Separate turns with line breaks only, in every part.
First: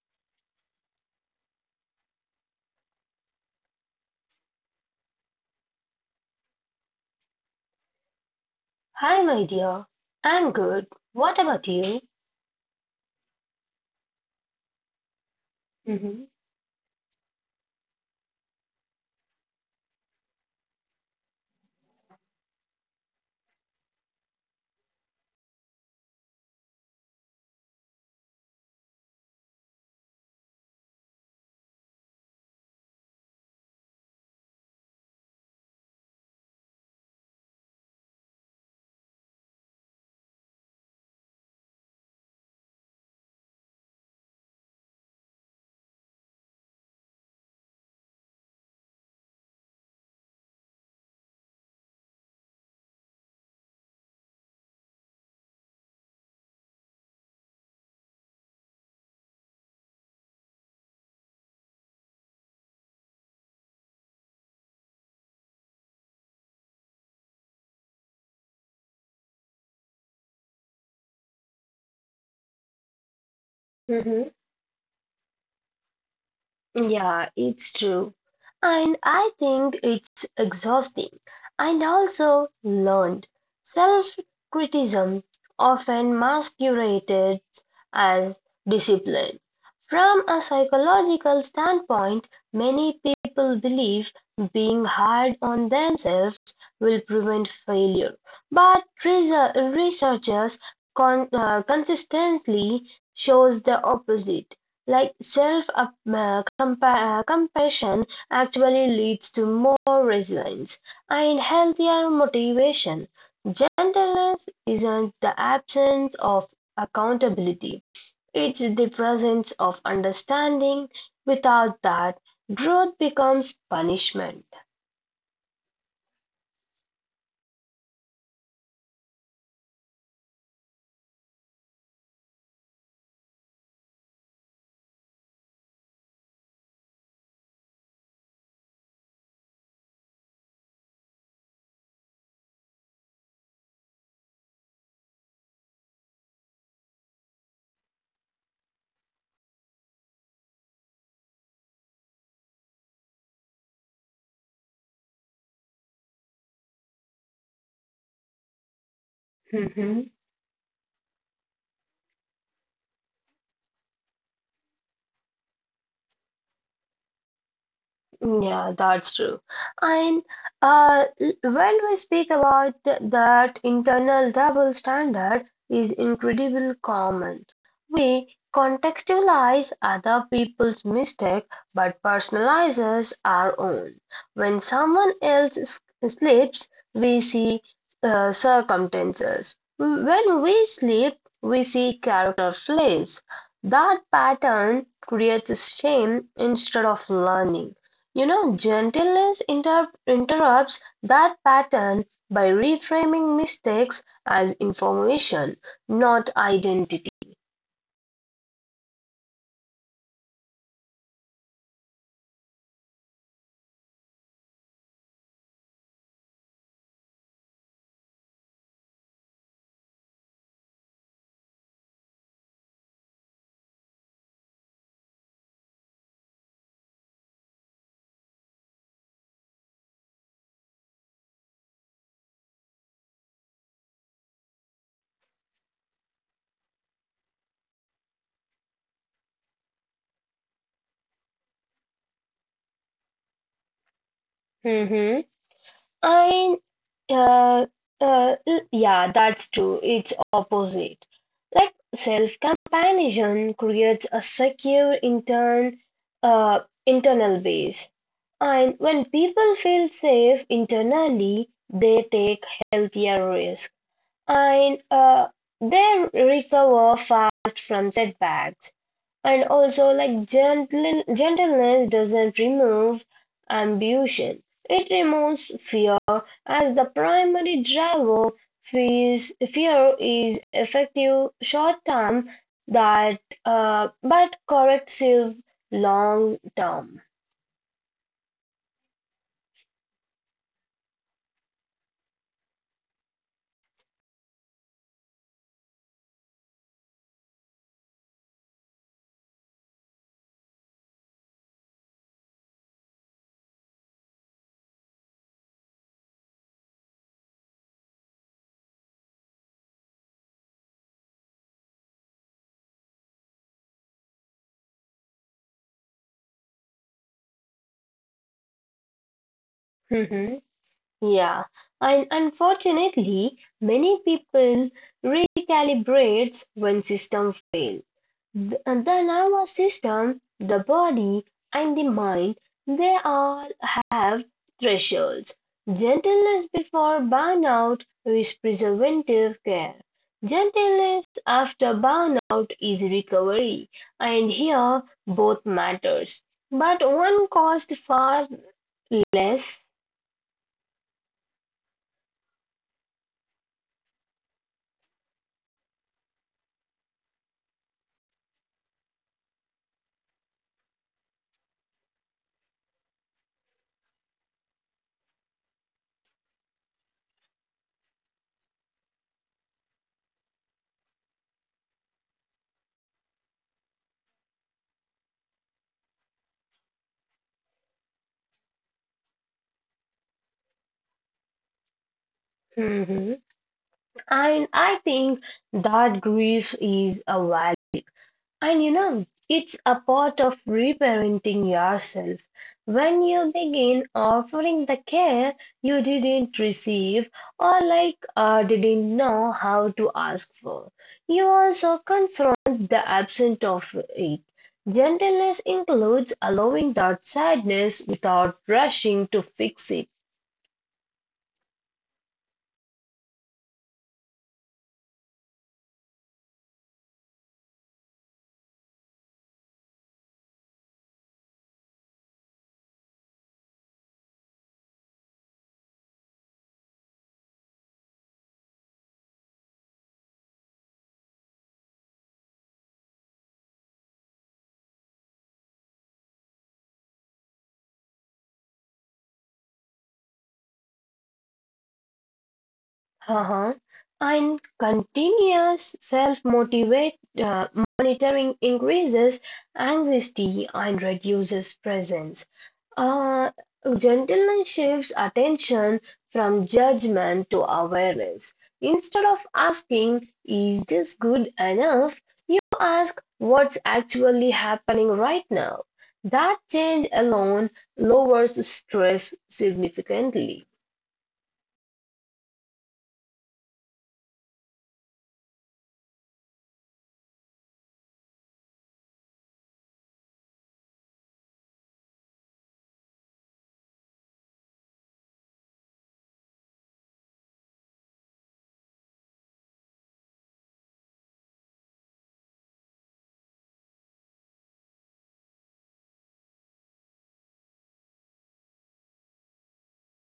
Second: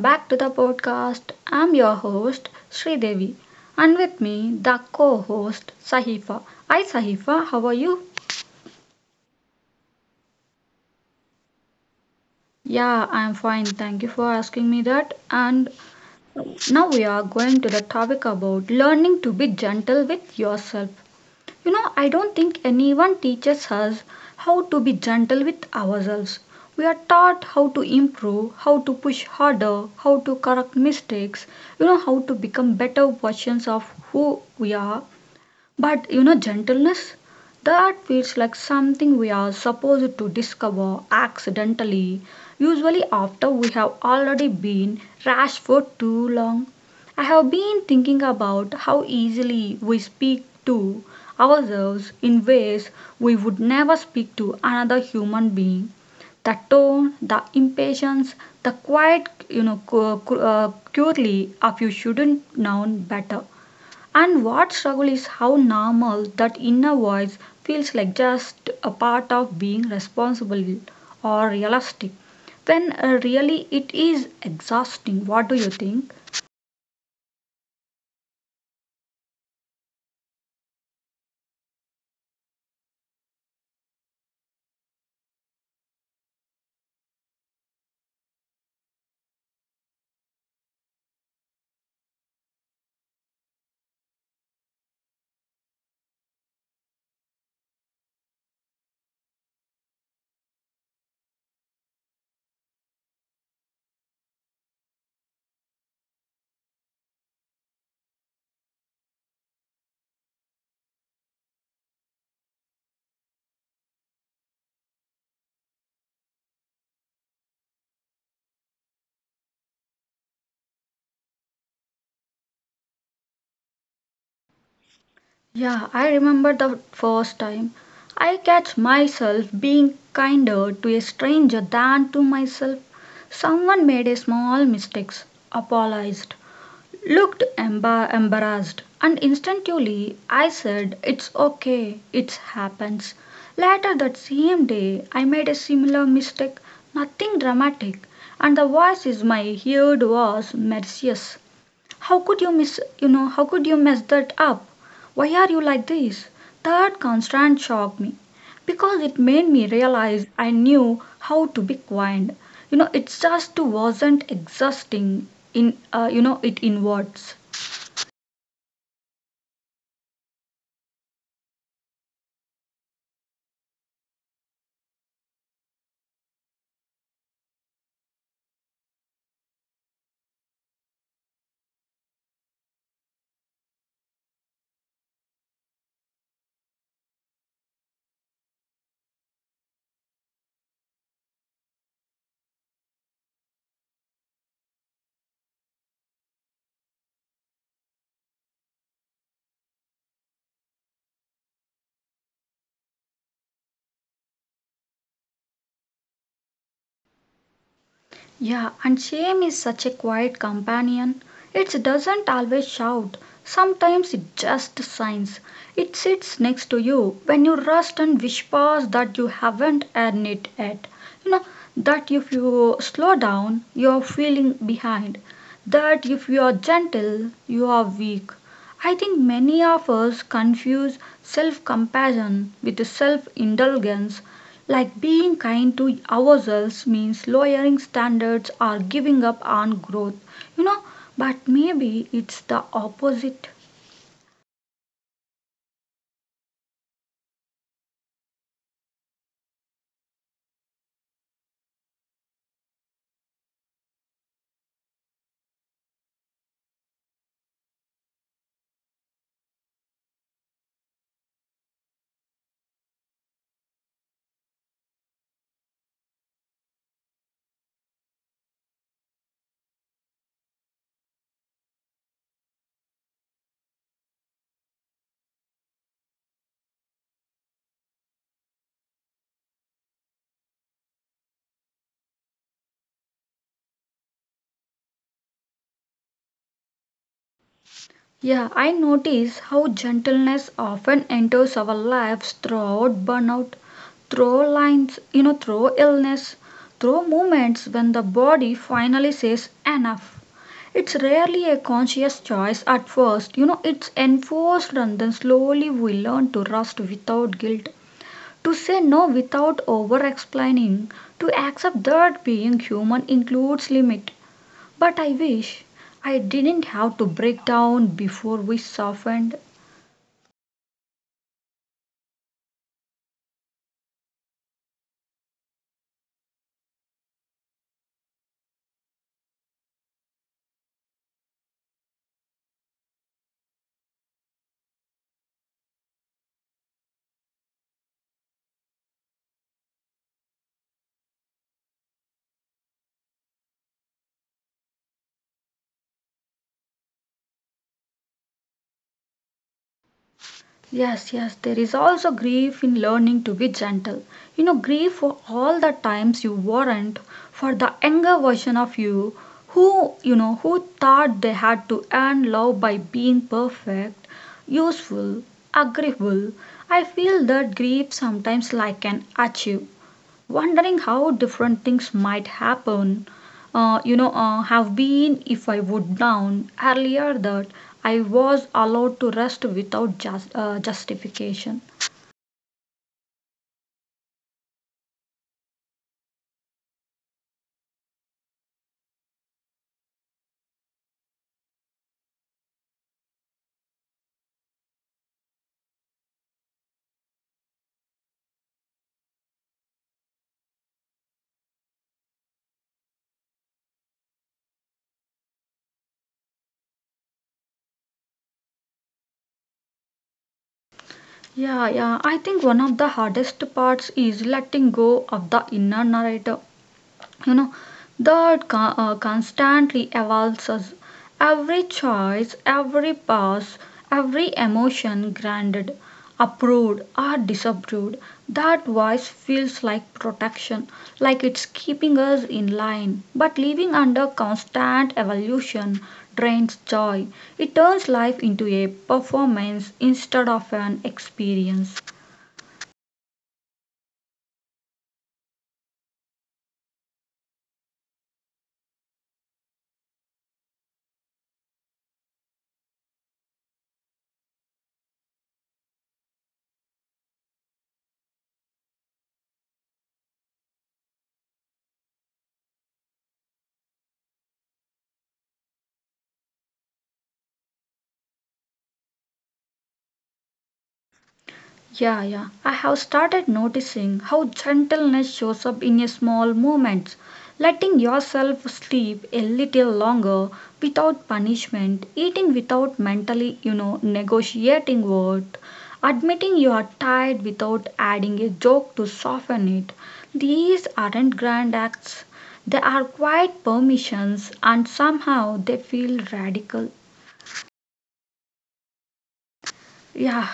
back to the podcast. I'm your host Sridevi and with me the co-host Sahifa. Hi Sahifa, how are you?
Hi, my dear. I'm good. What about you?
Yeah, I'm fine. Thank you for asking me that. And
Mm-hmm.
now we are going to the topic about learning to be gentle with yourself. You know, I don't think anyone teaches us how to be gentle with ourselves. We are taught how to improve, how to push harder, how to correct mistakes, how to become better versions of who we are. But gentleness, that feels like something we are supposed to discover accidentally, usually after we have already been rash for too long. I have been thinking about how easily we speak to ourselves in ways we would never speak to another human being. The tone, the impatience, the quiet, purely of you shouldn't know better. And what struggle is how normal that inner voice feels like just a part of being responsible or realistic. When really it is
Mm-hmm.
exhausting. What do you think?
Yeah, it's true. And I think it's exhausting. And also learned. Self criticism often masquerades as discipline. From a psychological standpoint, many people believe being hard on themselves will prevent failure. But researchers consistently shows the opposite. Like self-compassion actually leads to more resilience and healthier motivation. Gentleness isn't the absence of accountability, it's the presence of understanding. Without that, growth becomes punishment.
Yeah, I remember the first time I catch myself being kinder to a stranger than to myself. Someone made a small mistakes, apologized, looked embarrassed, and instantly I said, "It's okay, it happens." Later that same day, I made a similar mistake, nothing dramatic, and the voice in my ear was merciless. How could you mess that up? Why are you like this? That constant shocked me because it made me realize I knew how to be kind. You know, it just wasn't exhausting in, it inwards.
Yeah, that's true. And uh, l- when we speak about that internal double standard is incredibly common. We contextualize other people's mistake but personalizes our own. When someone else sleeps, we see circumstances. When we sleep, we see character flaws. That pattern creates shame instead of learning. You know, gentleness interrupts that pattern by reframing mistakes as information, not identity.
Yeah, and shame is such a quiet companion. It doesn't always shout. Sometimes it just signs. It sits next to you when you rust and whispers that you haven't earned it yet. You know, that if you slow down, you're feeling behind. That if you're gentle, you are weak. I think many of us confuse self compassion with self indulgence, like being kind to ourselves means lowering standards or giving up on growth, you know, but maybe it's the opposite.
Mm-hmm. And uh, yeah, that's true. It's opposite. Like self-comparison creates a secure uh, internal base, and when people feel safe internally, they take healthier risks. And they recover fast from setbacks. And also, like gentleness doesn't remove ambition; it removes fear as the primary driver. Fear is effective short term, that but corrective long term.
Yeah, I notice how gentleness often enters our lives throughout burnout, through lines, through illness, through moments when the body finally says enough. It's rarely a conscious choice at first, it's enforced, and then slowly we learn to rest without guilt. To say no without over explaining, to accept that being human includes limit. But I wish I didn't have to break down before we softened.
Yeah, and unfortunately, many people recalibrates when system fail. The nervous system, the body, and the mind, they all have thresholds. Gentleness before burnout is preservative care. Gentleness after burnout is recovery, and here both matters. But one cost far less.
Yes, yes, there is also grief in learning to be gentle. You know, grief for all the times you weren't, for the younger version of you who thought they had to earn love by being perfect, useful, agreeable. I feel that grief sometimes like an achieve, wondering how different things might happen you know have been if I would down earlier, that I was allowed to rest without justification.
Mhm. And I think that grief is a value. And you know, it's a part of reparenting yourself. When you begin offering the care you didn't receive or like, didn't know how to ask for, you also confront the absence of it. Gentleness includes allowing that sadness without rushing to fix it.
Yeah, yeah, I think one of the hardest parts is letting go of the inner narrator, you know that constantly evolves us. Every choice, every pause, every emotion granted, approved or disapproved, that voice feels like protection, like it's keeping us in line. But living under constant evolution drains joy. It turns life into a performance instead of an experience.
Uh-huh. And continuous self-motivate uh, monitoring increases anxiety and reduces presence. Uh, Gentleness shifts attention from judgment to awareness. Instead of asking, is this good enough? You ask, what's actually happening right now? That change alone lowers stress significantly.
Yeah, yeah. I have started noticing how gentleness shows up in a small moments. Letting yourself sleep a little longer without punishment, eating without mentally, negotiating what, admitting you are tired without adding a joke to soften it. These aren't grand acts. They are quiet permissions, and somehow they feel radical. Yeah,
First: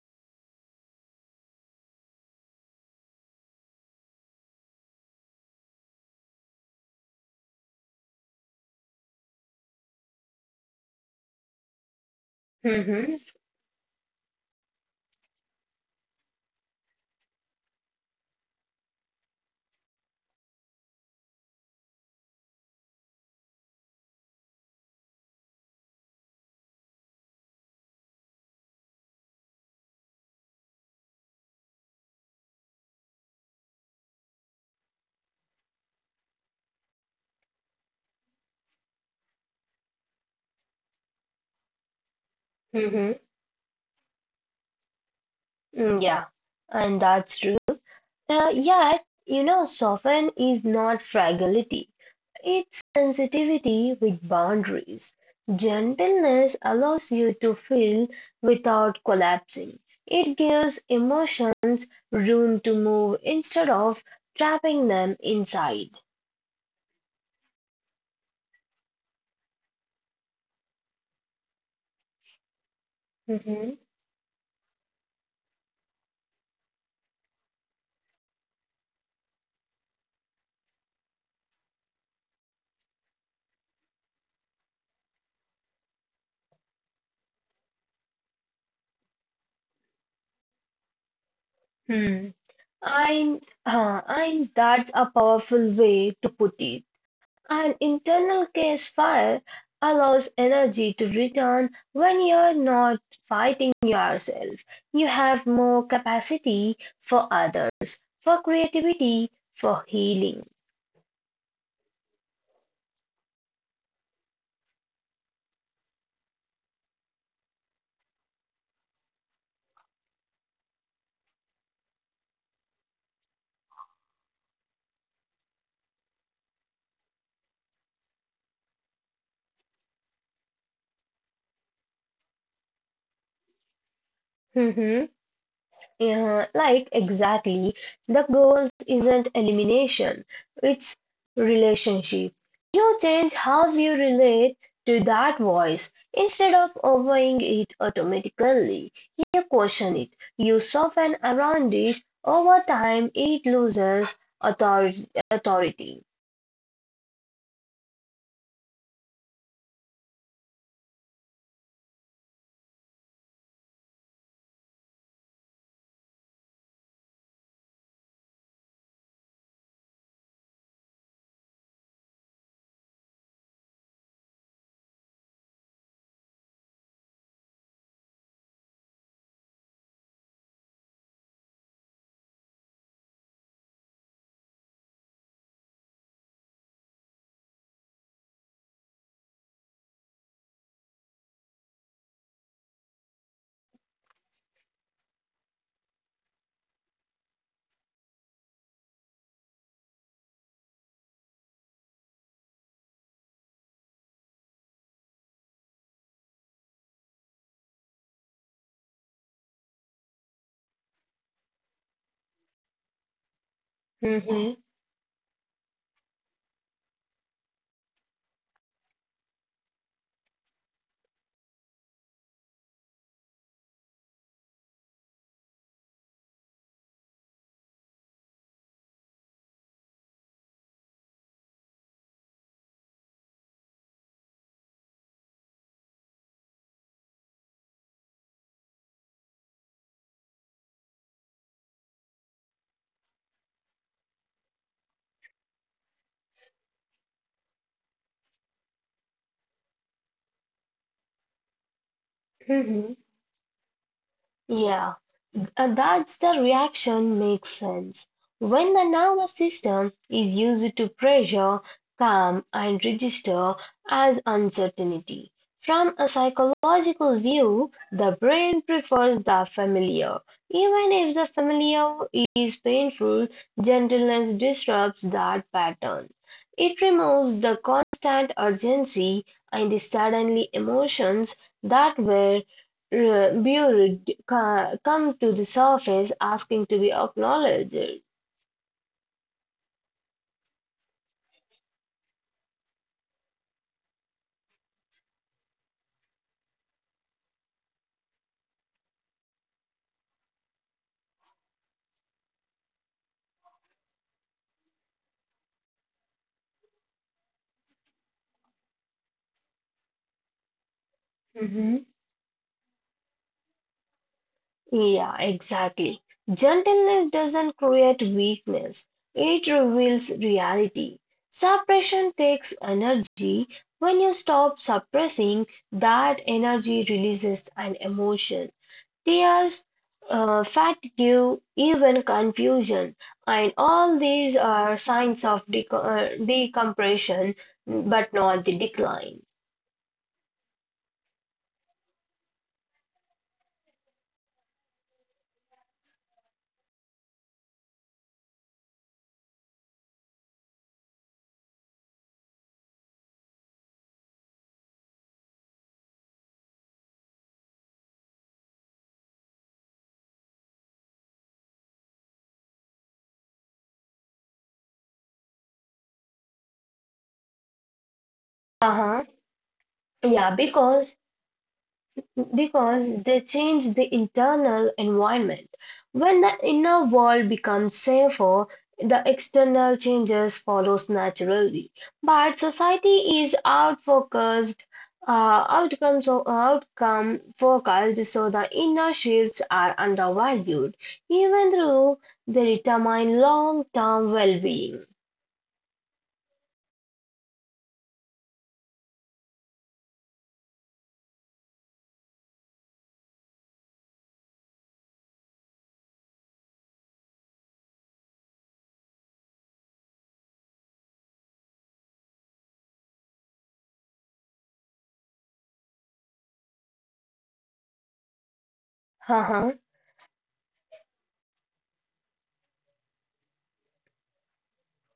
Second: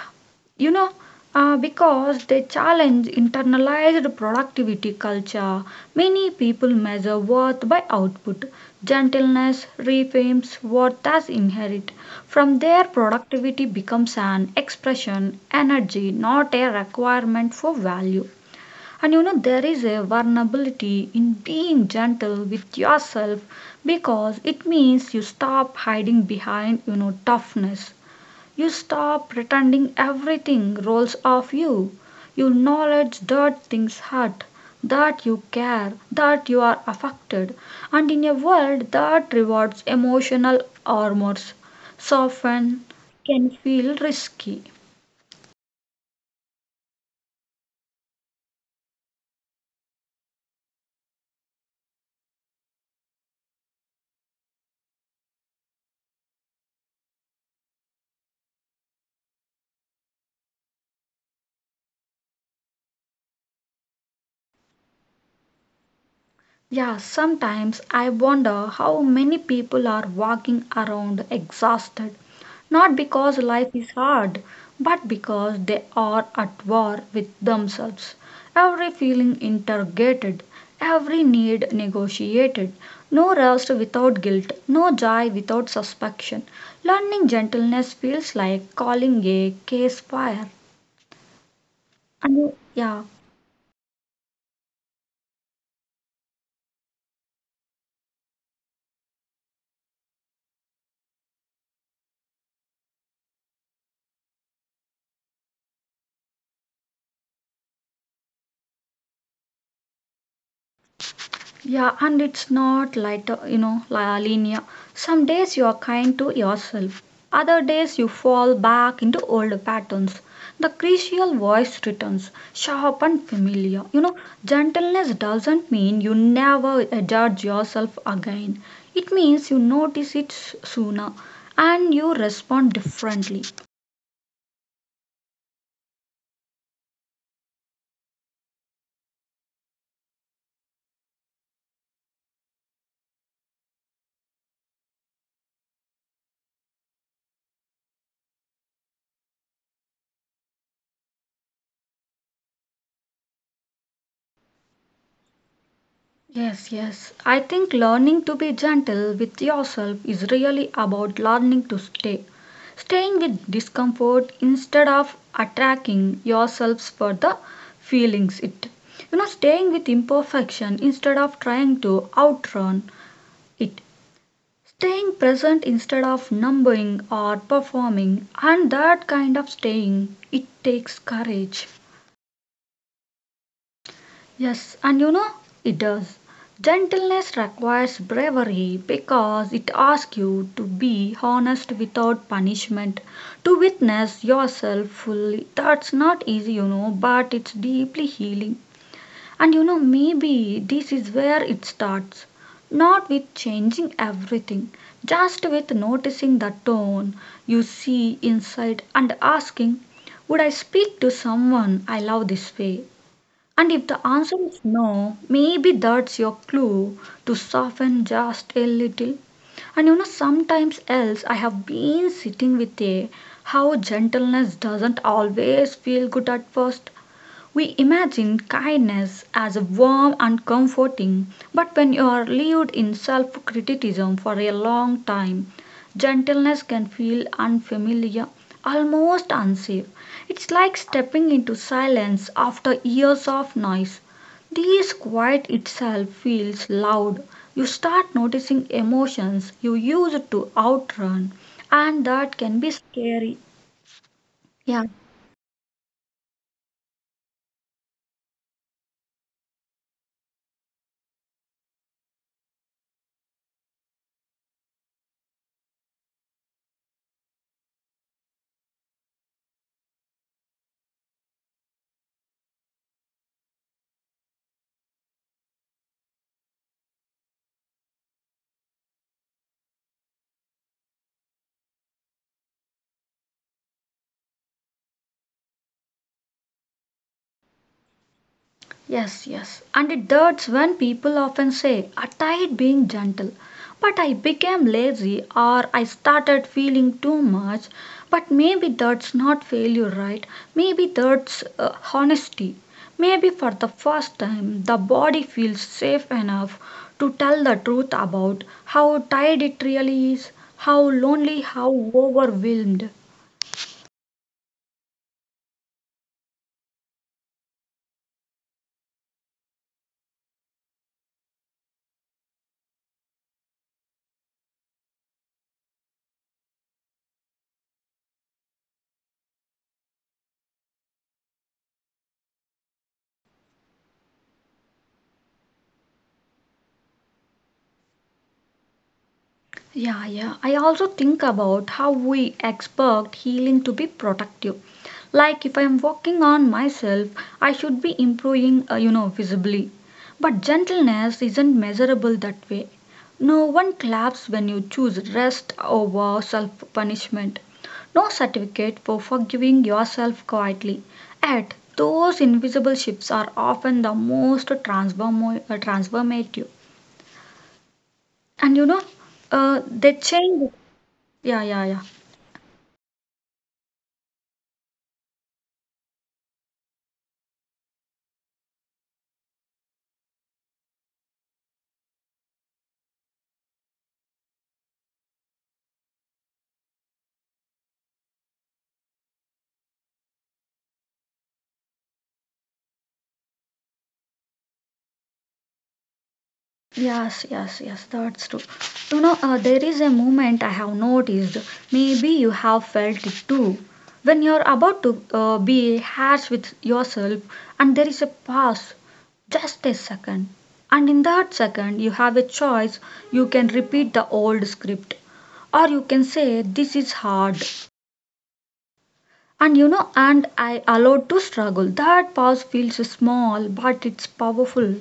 you know, because they challenge internalized productivity culture, many people measure worth by output. Gentleness reframes worth as inherent. From there,
Mhm.
productivity becomes an expression, energy, not a requirement for value. And there is a vulnerability in being gentle with yourself because it means you stop hiding behind, toughness. You stop pretending everything rolls off you. You acknowledge that things hurt, that you care, that you are affected, and in a world that rewards emotional armors, soften
Mhm.
can feel risky.
Mm, yeah, and that's true. Yet, soften is not fragility. It's sensitivity with boundaries. Gentleness allows you to feel without collapsing. It gives emotions room to move instead of trapping them inside.
Yeah, sometimes I wonder how many people are walking around exhausted, not because life
Mhm.
is hard, but because they are at war with themselves. Every feeling interrogated, every need negotiated, no rest without guilt, no joy without suspicion. Learning gentleness feels like calling a case fire.
Hmm.
And yeah.
And that's a powerful way to put it. An internal case file allows energy to return when you're not fighting yourself. You have more capacity for others, for creativity, for healing.
Yeah, and it's not like, linear. Some days you are kind to yourself, other days you fall back into old patterns. The crucial voice returns, sharp and familiar. You know, gentleness doesn't mean you never judge yourself again, it means you notice it sooner and you respond differently.
Yeah, like exactly. The goals isn't elimination, it's relationship. You change how you relate to that voice. Instead of obeying it automatically, you question it. You soften around it. Over time, it loses authority.
Yes, yes. I think learning to be gentle with yourself is really about learning to stay. Staying with discomfort instead of attacking yourselves for the feelings it. You know, staying with imperfection instead of trying to outrun it. Staying present instead of numbing or performing, and that kind of staying, it takes courage. Yes, and it does. Gentleness requires bravery because it asks you to be honest without punishment, to witness yourself fully. That's not easy, but it's deeply healing. And maybe this is where it starts. Not with changing everything, just with noticing the tone you see inside and asking, "Would I speak to someone I love this way?" And if the answer
Hmm.
is no, maybe that's your clue to soften just a little. And sometimes else I have been sitting with a how gentleness doesn't always feel good at first. We imagine kindness as warm and comforting, but when you are lived in self criticism for a long time, gentleness can feel unfamiliar, almost unsafe. It's like stepping into silence after years of noise. This quiet itself feels loud. You start noticing emotions you used to outrun, and that can be
Hmm.
scary. Yeah.
Yeah. And that's the reaction makes sense. When the nervous system is used to pressure, calm, and register as uncertainty. From a psychological view, the brain prefers the familiar. Even if the familiar is painful, gentleness disrupts that pattern. It removes the constant urgency and the suddenly emotions that were Bureau come to the surface asking to be acknowledged.
Yes, yes, and that's when people often say, "I tried being gentle, but I became lazy or I started feeling too much." But maybe that's not failure, right? Maybe that's honesty. Maybe for the first time, the body feels safe enough to tell the truth about how tired it really is, how lonely,
Mm-hmm.
how overwhelmed.
Yeah, exactly. Gentleness doesn't create weakness, it reveals reality. Suppression takes energy. When you stop suppressing, that energy releases an emotion. There's fatigue, even confusion, and all these are signs of decompression, but not the decline.
Yeah, yeah. I also think about how we expect healing to be productive. Like if I am working on myself, I should be improving, visibly. But gentleness isn't measurable that way. No one claps when you choose rest over self punishment. No certificate for forgiving yourself quietly. Yet, those invisible shifts are often the most transformative. And you know,
Uh-huh.
uh, they
Yeah,
change.
because
Yeah, yeah, yeah.
because they change the internal environment. When the inner world becomes safer, the external changes follows naturally. But society is outcomes or outcome focused, so the inner shields are undervalued, even though they determine long-term well-being.
Yes, yes, yes, that's true. There is a moment I have noticed. Maybe you have felt it too. When you're about to be harsh with yourself, and there is a pause, just a second. And in that second, you have a choice. You can repeat the old script, or you can say, "This is hard. And I allowed to struggle." That pause feels small, but it's powerful.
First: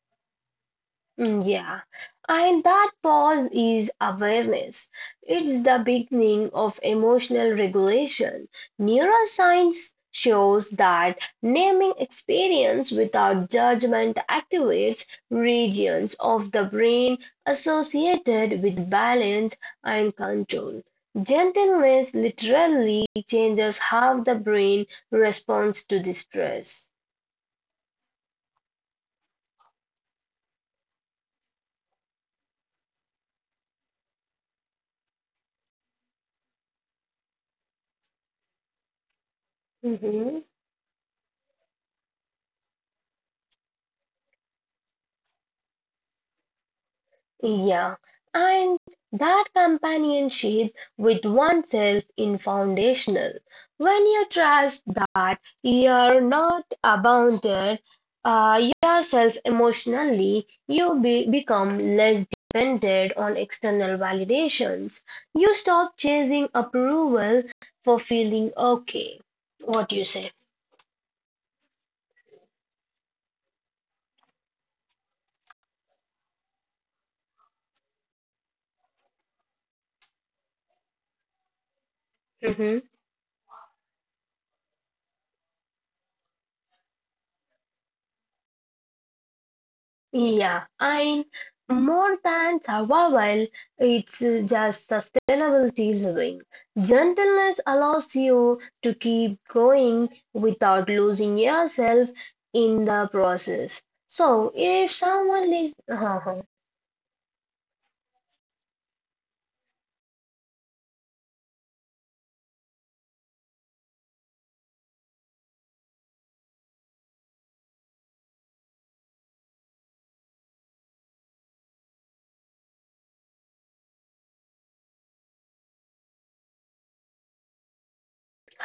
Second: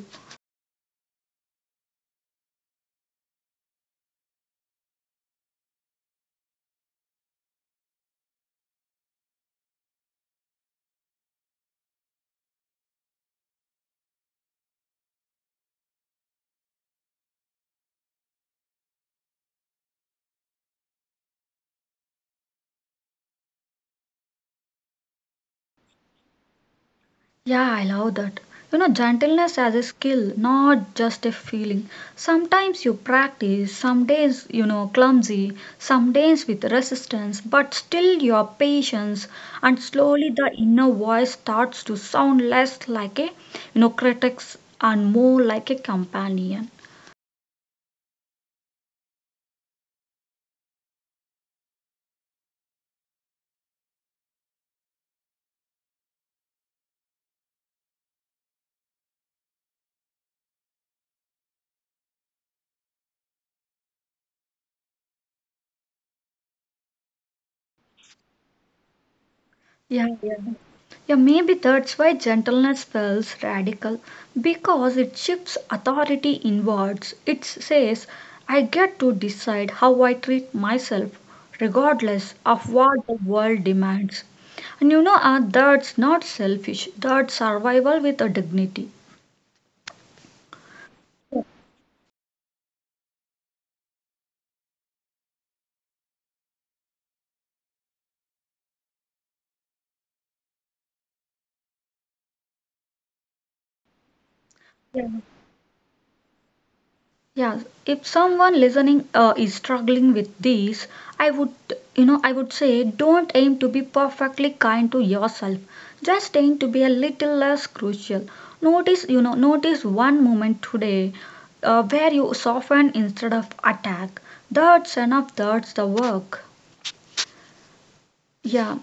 Mm, yeah, and that pause is awareness. It's the beginning of emotional regulation. Neuroscience shows that naming experience without judgment activates regions of the brain associated with balance and control. Gentleness literally changes how the brain responds to distress.
Yeah, I love that. Gentleness as a skill, not just a feeling. Sometimes you practice, some days, clumsy, some days with resistance, but still your patience, and slowly
Mm-hmm.
the inner voice starts to sound less like a, critic and more like a companion.
Yeah, and that companionship with oneself is foundational. When you trust that you're not abandoned yourself emotionally, you become less dependent on external validations. You stop chasing approval for feeling okay. What
Yeah,
do you
yeah.
say?
Yeah, maybe that's why gentleness feels radical, because it shifts authority inwards. It says, I get to decide how I treat myself, regardless of
Mm-hmm.
what the world demands. And that's not selfish, that's survival with a dignity.
Yeah, and more than survival, it's just sustainability's wing. Gentleness allows you to keep going without losing yourself in the process. So,
Yeah.
if someone is,
Yeah, if someone listening is struggling with these, I would, I would say, don't aim to be perfectly kind to yourself. Just aim to be a little less crucial. Notice one moment today where you soften instead of attack. That's enough, that's the work. Yeah.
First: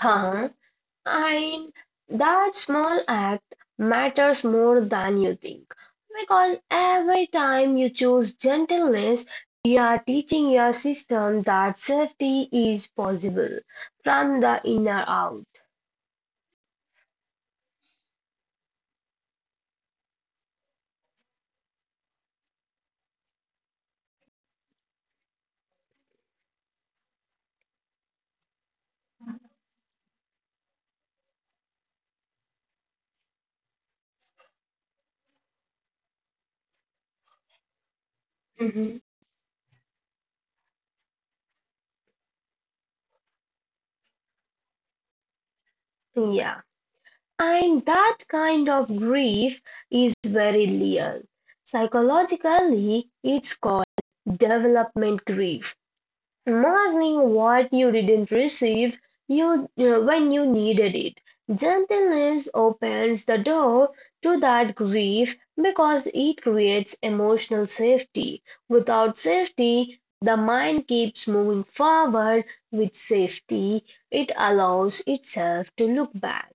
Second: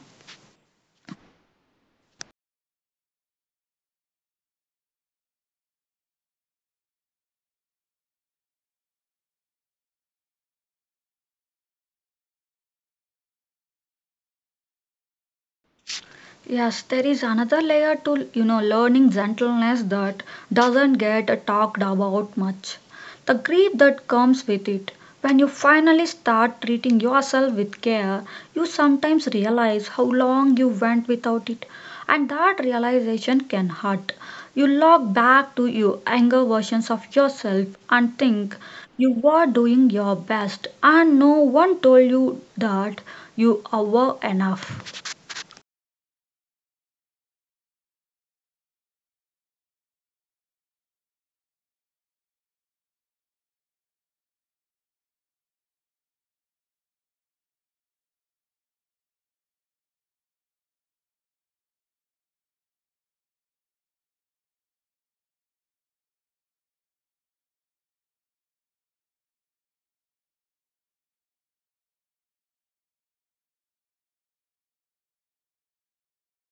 And that small act matters more than you think. Because every time you choose gentleness, you are teaching your system that safety is possible from the inner out.
Yes, there is another layer to learning gentleness that doesn't get talked about much. The grief that comes with it. When you finally start treating yourself with care, you sometimes realize how long you went without it, and that realization can hurt. You log back to your younger versions of yourself and think
Mhm.
you were doing your best, and no one told you that you were enough.
Yeah. And that kind of grief is very real. Psychologically, it's called development grief. Mourning what you didn't receive you when you needed it. Gentleness opens the door to that grief because it creates emotional safety. Without safety, the mind keeps moving forward. With safety, it allows itself to look back.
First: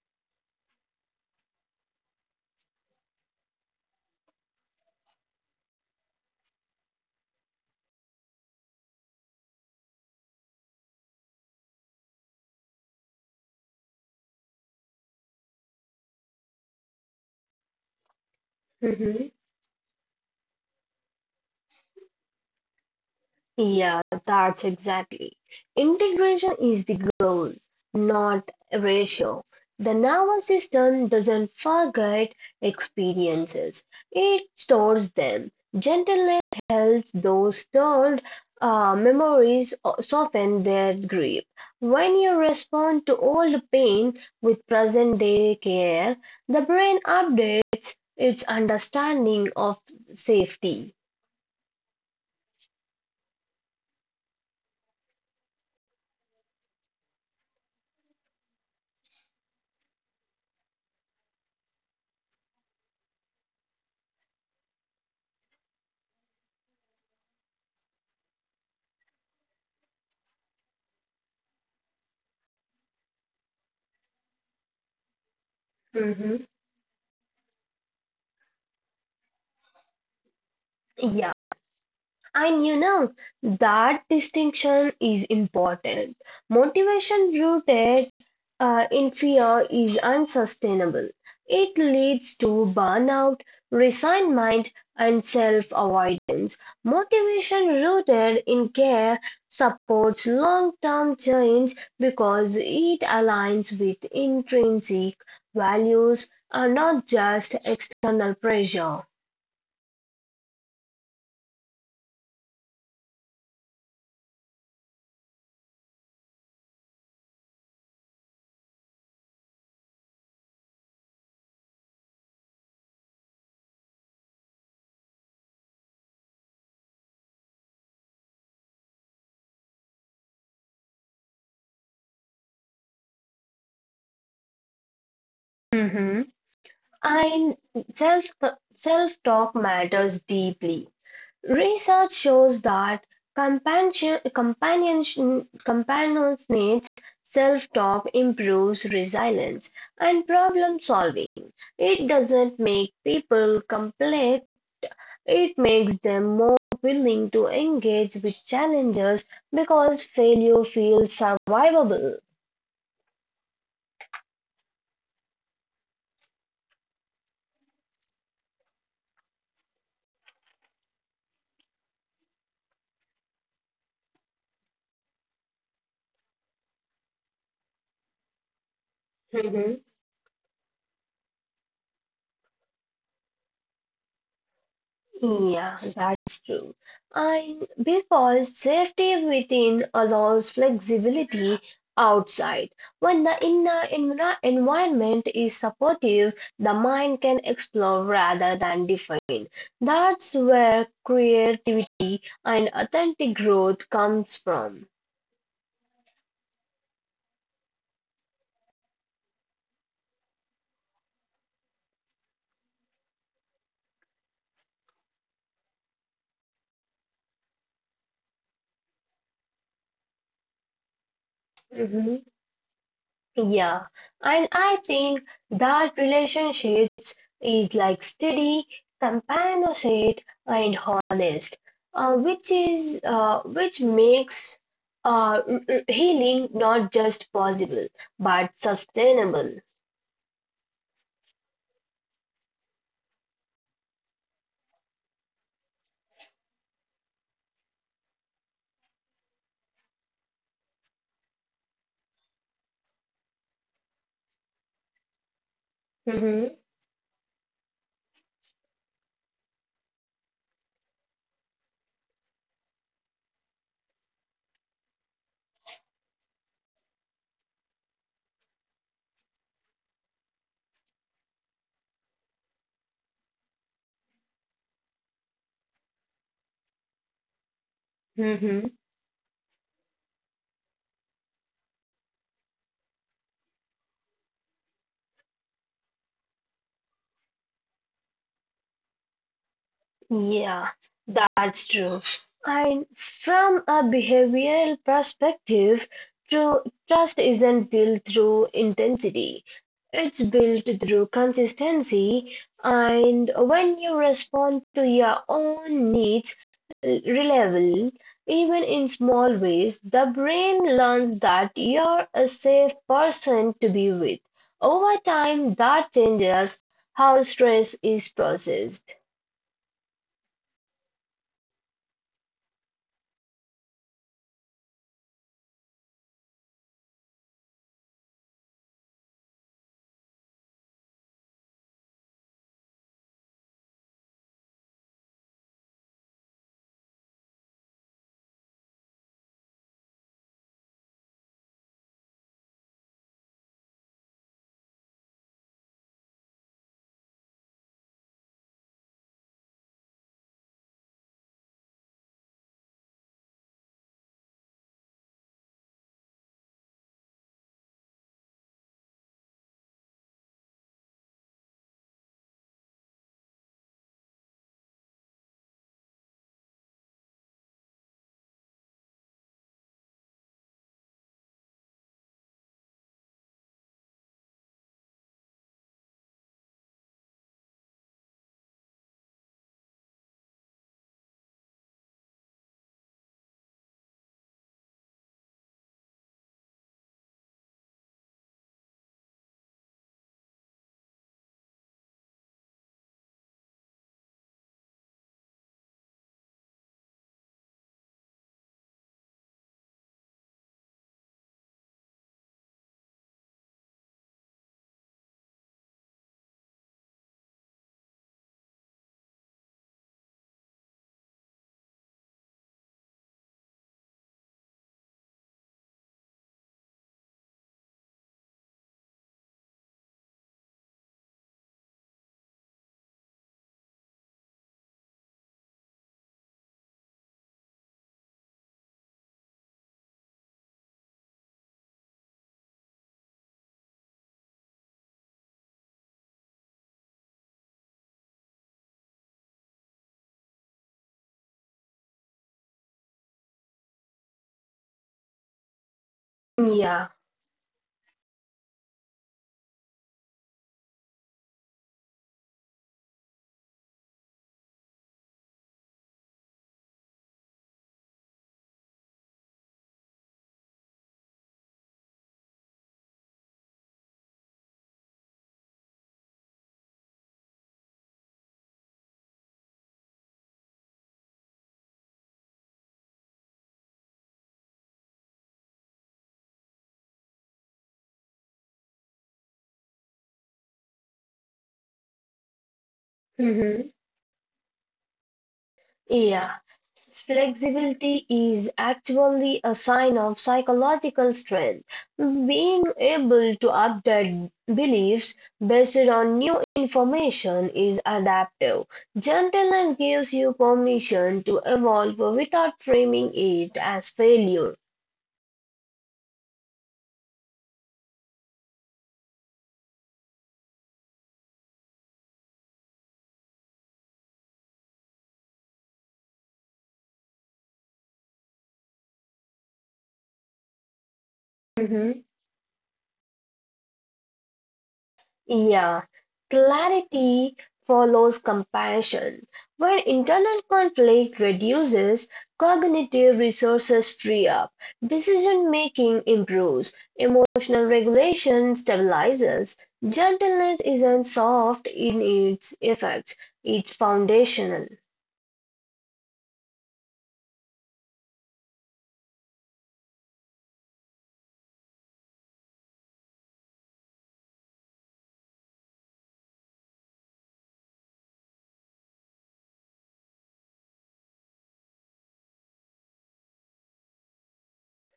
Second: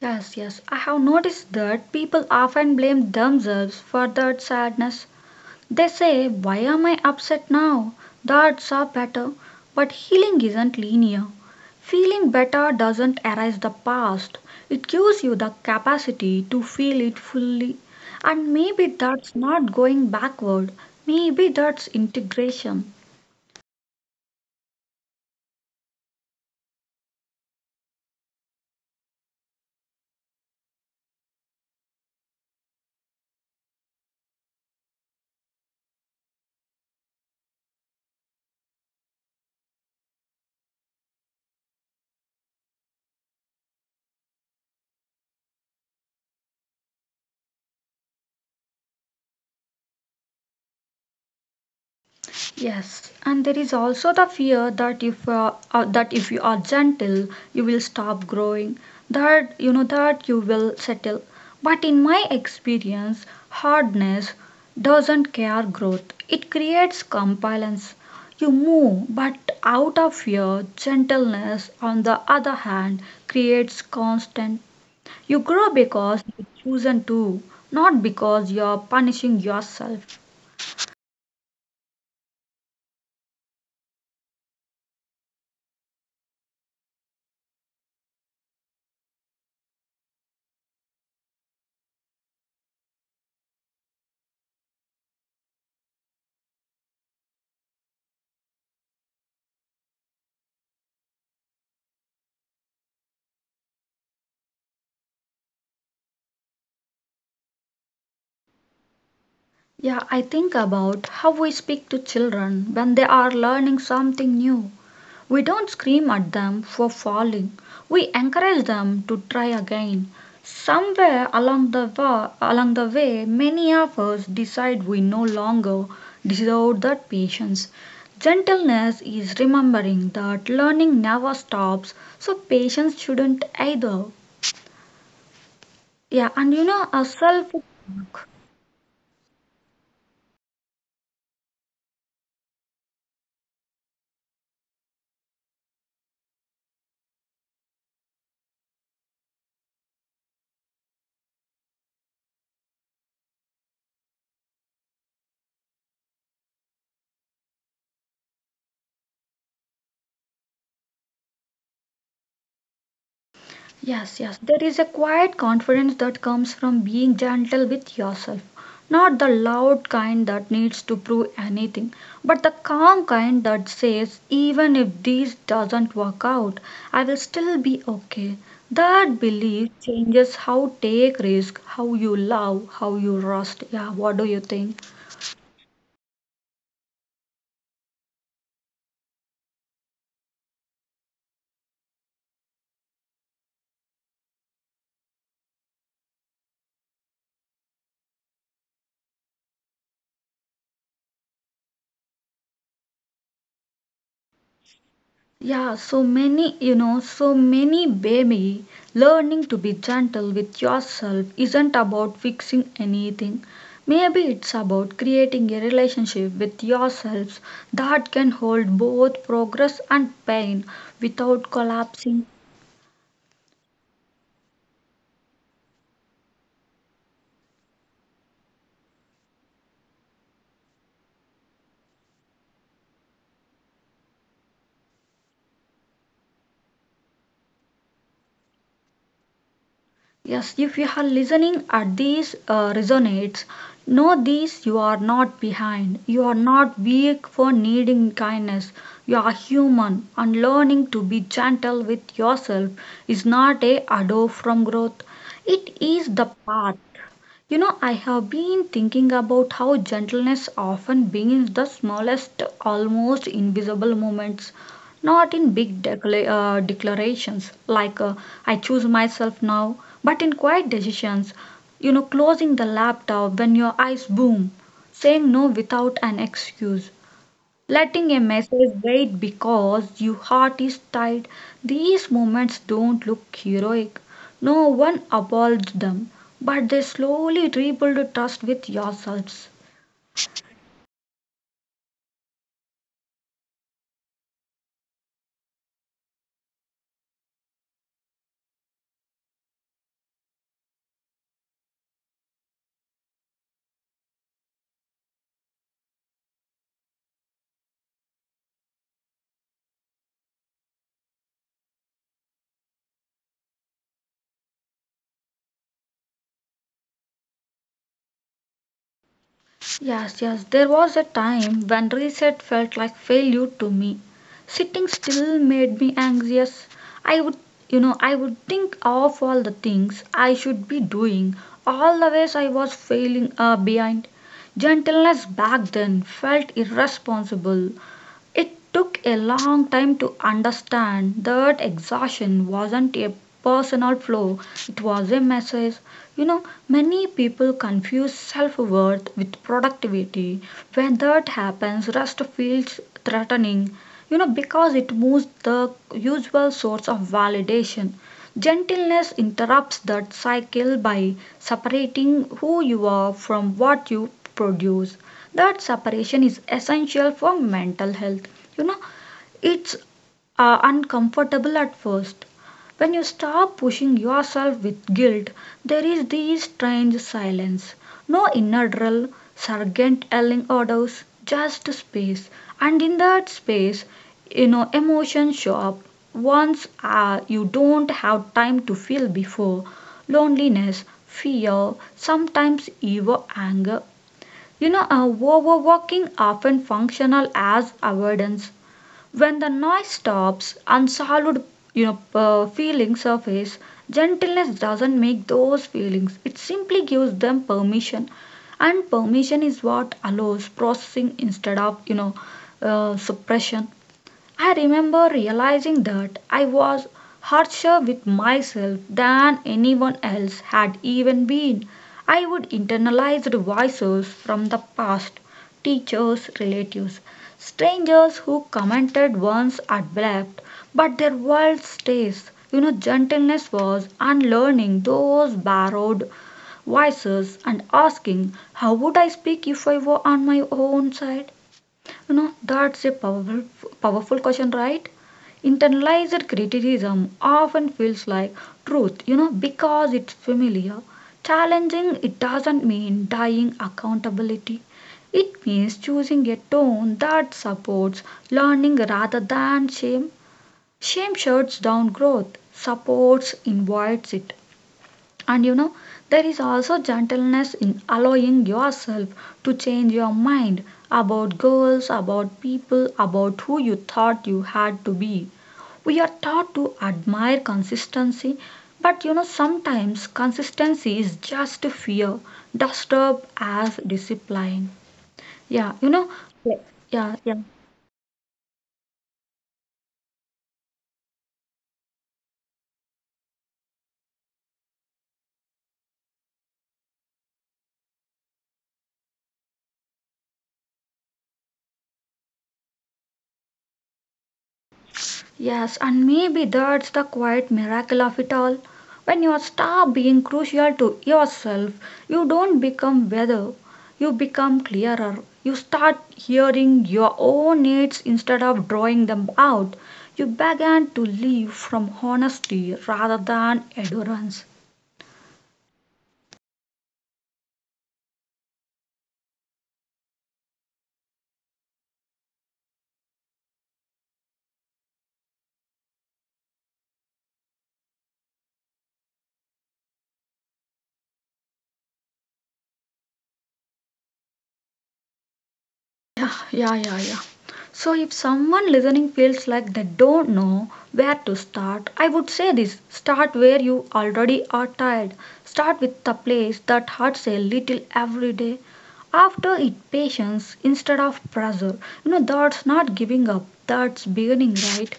Yes, yes. I have noticed that people often blame themselves for that sadness. They say, "Why am I upset now? That's are better." But healing isn't linear. Feeling better doesn't erase the past, it gives you the capacity to feel it fully. And maybe that's
Mhm.
not going backward, maybe that's integration.
Yeah, that's exactly. Integration is the goal, not erasure. The nervous system doesn't forget experiences, it stores them. Gentleness helps those stored memories soften their grip. When you respond to old pain with present day care, the brain updates its understanding of safety.
Yes, and there is also the fear that if you are gentle, you will stop growing. That you know that you will settle. But in my experience, hardness doesn't care growth. It creates compliance. You move, but out of fear, gentleness, on the other hand, creates constant. You grow because you
Mhm.
chosen to, not because you are punishing yourself.
Yeah. And you know, that distinction is important. Motivation rooted in fear is unsustainable. It leads to burnout, resignment, and self avoidance. Motivation rooted in care supports long term change because it aligns with intrinsic values and not just external pressure.
Yeah, I think about how we speak to children when they are learning something new. We don't scream at them for falling, we encourage them to try again. Somewhere along along the way, many of us decide we no longer deserve that patience. Gentleness is remembering that learning never stops, so patience shouldn't either. Yeah,
Mhm.
and you know, a self.
I self self-talk matters deeply. Research shows that companionships self-talk improves resilience and problem solving. It doesn't make people complex, it makes them more willing to engage with challenges because failure feels survivable.
Yes, yes. There is a quiet confidence that comes from being gentle with yourself. Not the loud kind that needs to prove anything, but the calm kind that says, even if this doesn't work out, I will still be okay. That belief changes how take risk, how you love, how you rest. Yeah, what do you think?
Yeah, that's true. And because safety within allows flexibility outside. When the inner environment is supportive, the mind can explore rather than define. That's where creativity and authentic growth comes from.
Yeah, so many, you know, so many baby learning to be gentle with yourself isn't about fixing anything. Maybe it's about creating a relationship with yourselves that can hold both progress and pain without
Mhm.
collapsing.
Yeah, and I think that relationships is like steady, companionate, and honest, which is which makes healing not just possible but sustainable.
Yes, if you are listening at these resonates, know this, you are not behind. You are not weak for needing kindness. You are human, and learning to be gentle with yourself is not a ado from growth. It is the
Hmm.
path. You know, I have been thinking about how gentleness often begins the smallest, almost invisible moments, not in big declarations like I choose myself now, but in quiet decisions. You know, closing the laptop when your eyes boom, saying no without an excuse, letting a
Hmm.
message wait because your heart is tied. These moments don't look heroic. No one applauds them, but they slowly rebuild trust with yourselves.
Yeah, that's true. And from a behavioral perspective, true trust isn't built through intensity. It's built through consistency, and when you respond to your own needs reliably, even in small ways, the brain learns that you're a safe person to be with. Over time, that changes how stress is processed.
Yes, yes, there was a time when reset felt like failure to me. Sitting still made me anxious. I would, you know, I would think of all the things I should be doing, all the ways I was failing behind. Gentleness back then felt irresponsible. It took a long time to understand that exhaustion wasn't a personal flaw, it was a message. You know, many people confuse self worth with productivity. When that happens, rest feels threatening, you know, because it moves the usual source of validation. Gentleness interrupts that cycle by separating who you are from what you produce. That separation is essential for mental health. You know, it's uncomfortable at first. When you stop pushing yourself with guilt, there is this strange silence, no inner drill sergeant yelling orders, just space. And in that space, you know, emotions show up once you don't have time to feel before, loneliness, fear, sometimes even anger. You know, overworking often functional as avoidance. When the noise stops, unsolved, you know, feelings surface. Gentleness doesn't make those feelings. It simply gives them permission, and permission is what allows processing instead of, you know, suppression. I remember realizing that I was harsher with myself than anyone else had even been. I would internalize the voices from the past, teachers, relatives, strangers who commented once at left, but their world stays. You know, gentleness was unlearning those borrowed voices and asking, how would I speak if I were on my own side? You know, that's a powerful, powerful question, right? Internalized
Yeah.
criticism often feels like truth, you know, because it's familiar. Challenging it doesn't mean dying accountability. It means choosing a tone that supports learning rather than shame. Shame shuts down growth, supports invites it. And you know, there is also gentleness in allowing yourself to change your mind about goals, about people, about who you thought you had to be. We are taught to admire consistency, but you know, sometimes consistency is just fear, dust up
Mhm.
as discipline. Yeah, you know,
Yeah,
yeah, yeah.
flexibility is actually a sign of psychological strength. Being able to update beliefs based on new information is adaptive. Gentleness gives you permission to evolve without framing it as failure.
Yes, and maybe that's the quiet miracle of it all. When you stop being crucial to yourself, you don't become better, you become clearer. You start hearing your own needs instead of drawing them out. You begin to live from honesty rather than endurance.
Yeah, clarity follows compassion. When internal conflict reduces, cognitive resources free up, decision making improves, emotional regulation stabilizes. Gentleness isn't soft in its effects, it's foundational.
Yeah, yeah, yeah, yeah. If someone listening feels like they don't know where to start, I would say this, start where you already are tired. Start with the place that hurts a little every day. After it, patience instead of pressure. You know, that's not giving up, that's beginning, right?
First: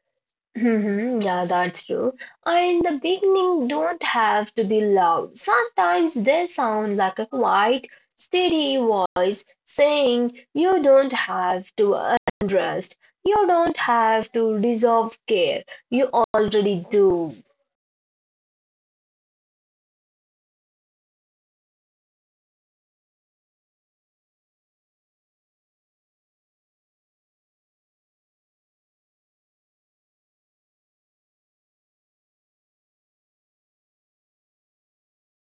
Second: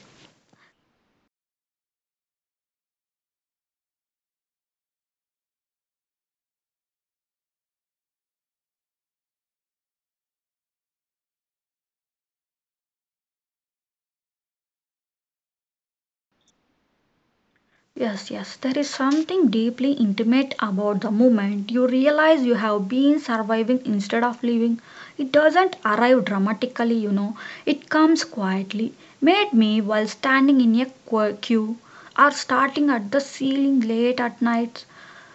Hmm. Yeah, that's true. And the beginning don't have to be loud. Sometimes they sound like a quiet, steady voice saying, "You don't have to undressed. You don't have to deserve care. You already do."
Yes, yes, there is something deeply intimate about the moment you realize you have been surviving instead of living. It doesn't arrive dramatically, you know, it comes quietly. Made me while standing in a queue or starting at the ceiling late at night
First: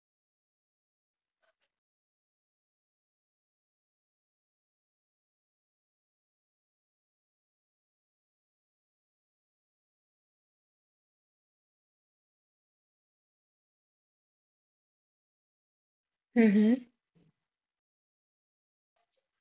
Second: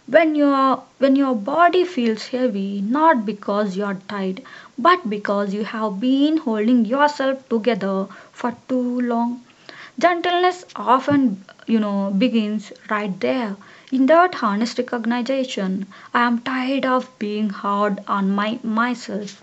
when your body feels heavy, not because you are tired, but because you have been holding yourself together for too long. Gentleness often, you know, begins right there, in that honest recognition. I am tired
Mm-hmm.
of being hard on my myself.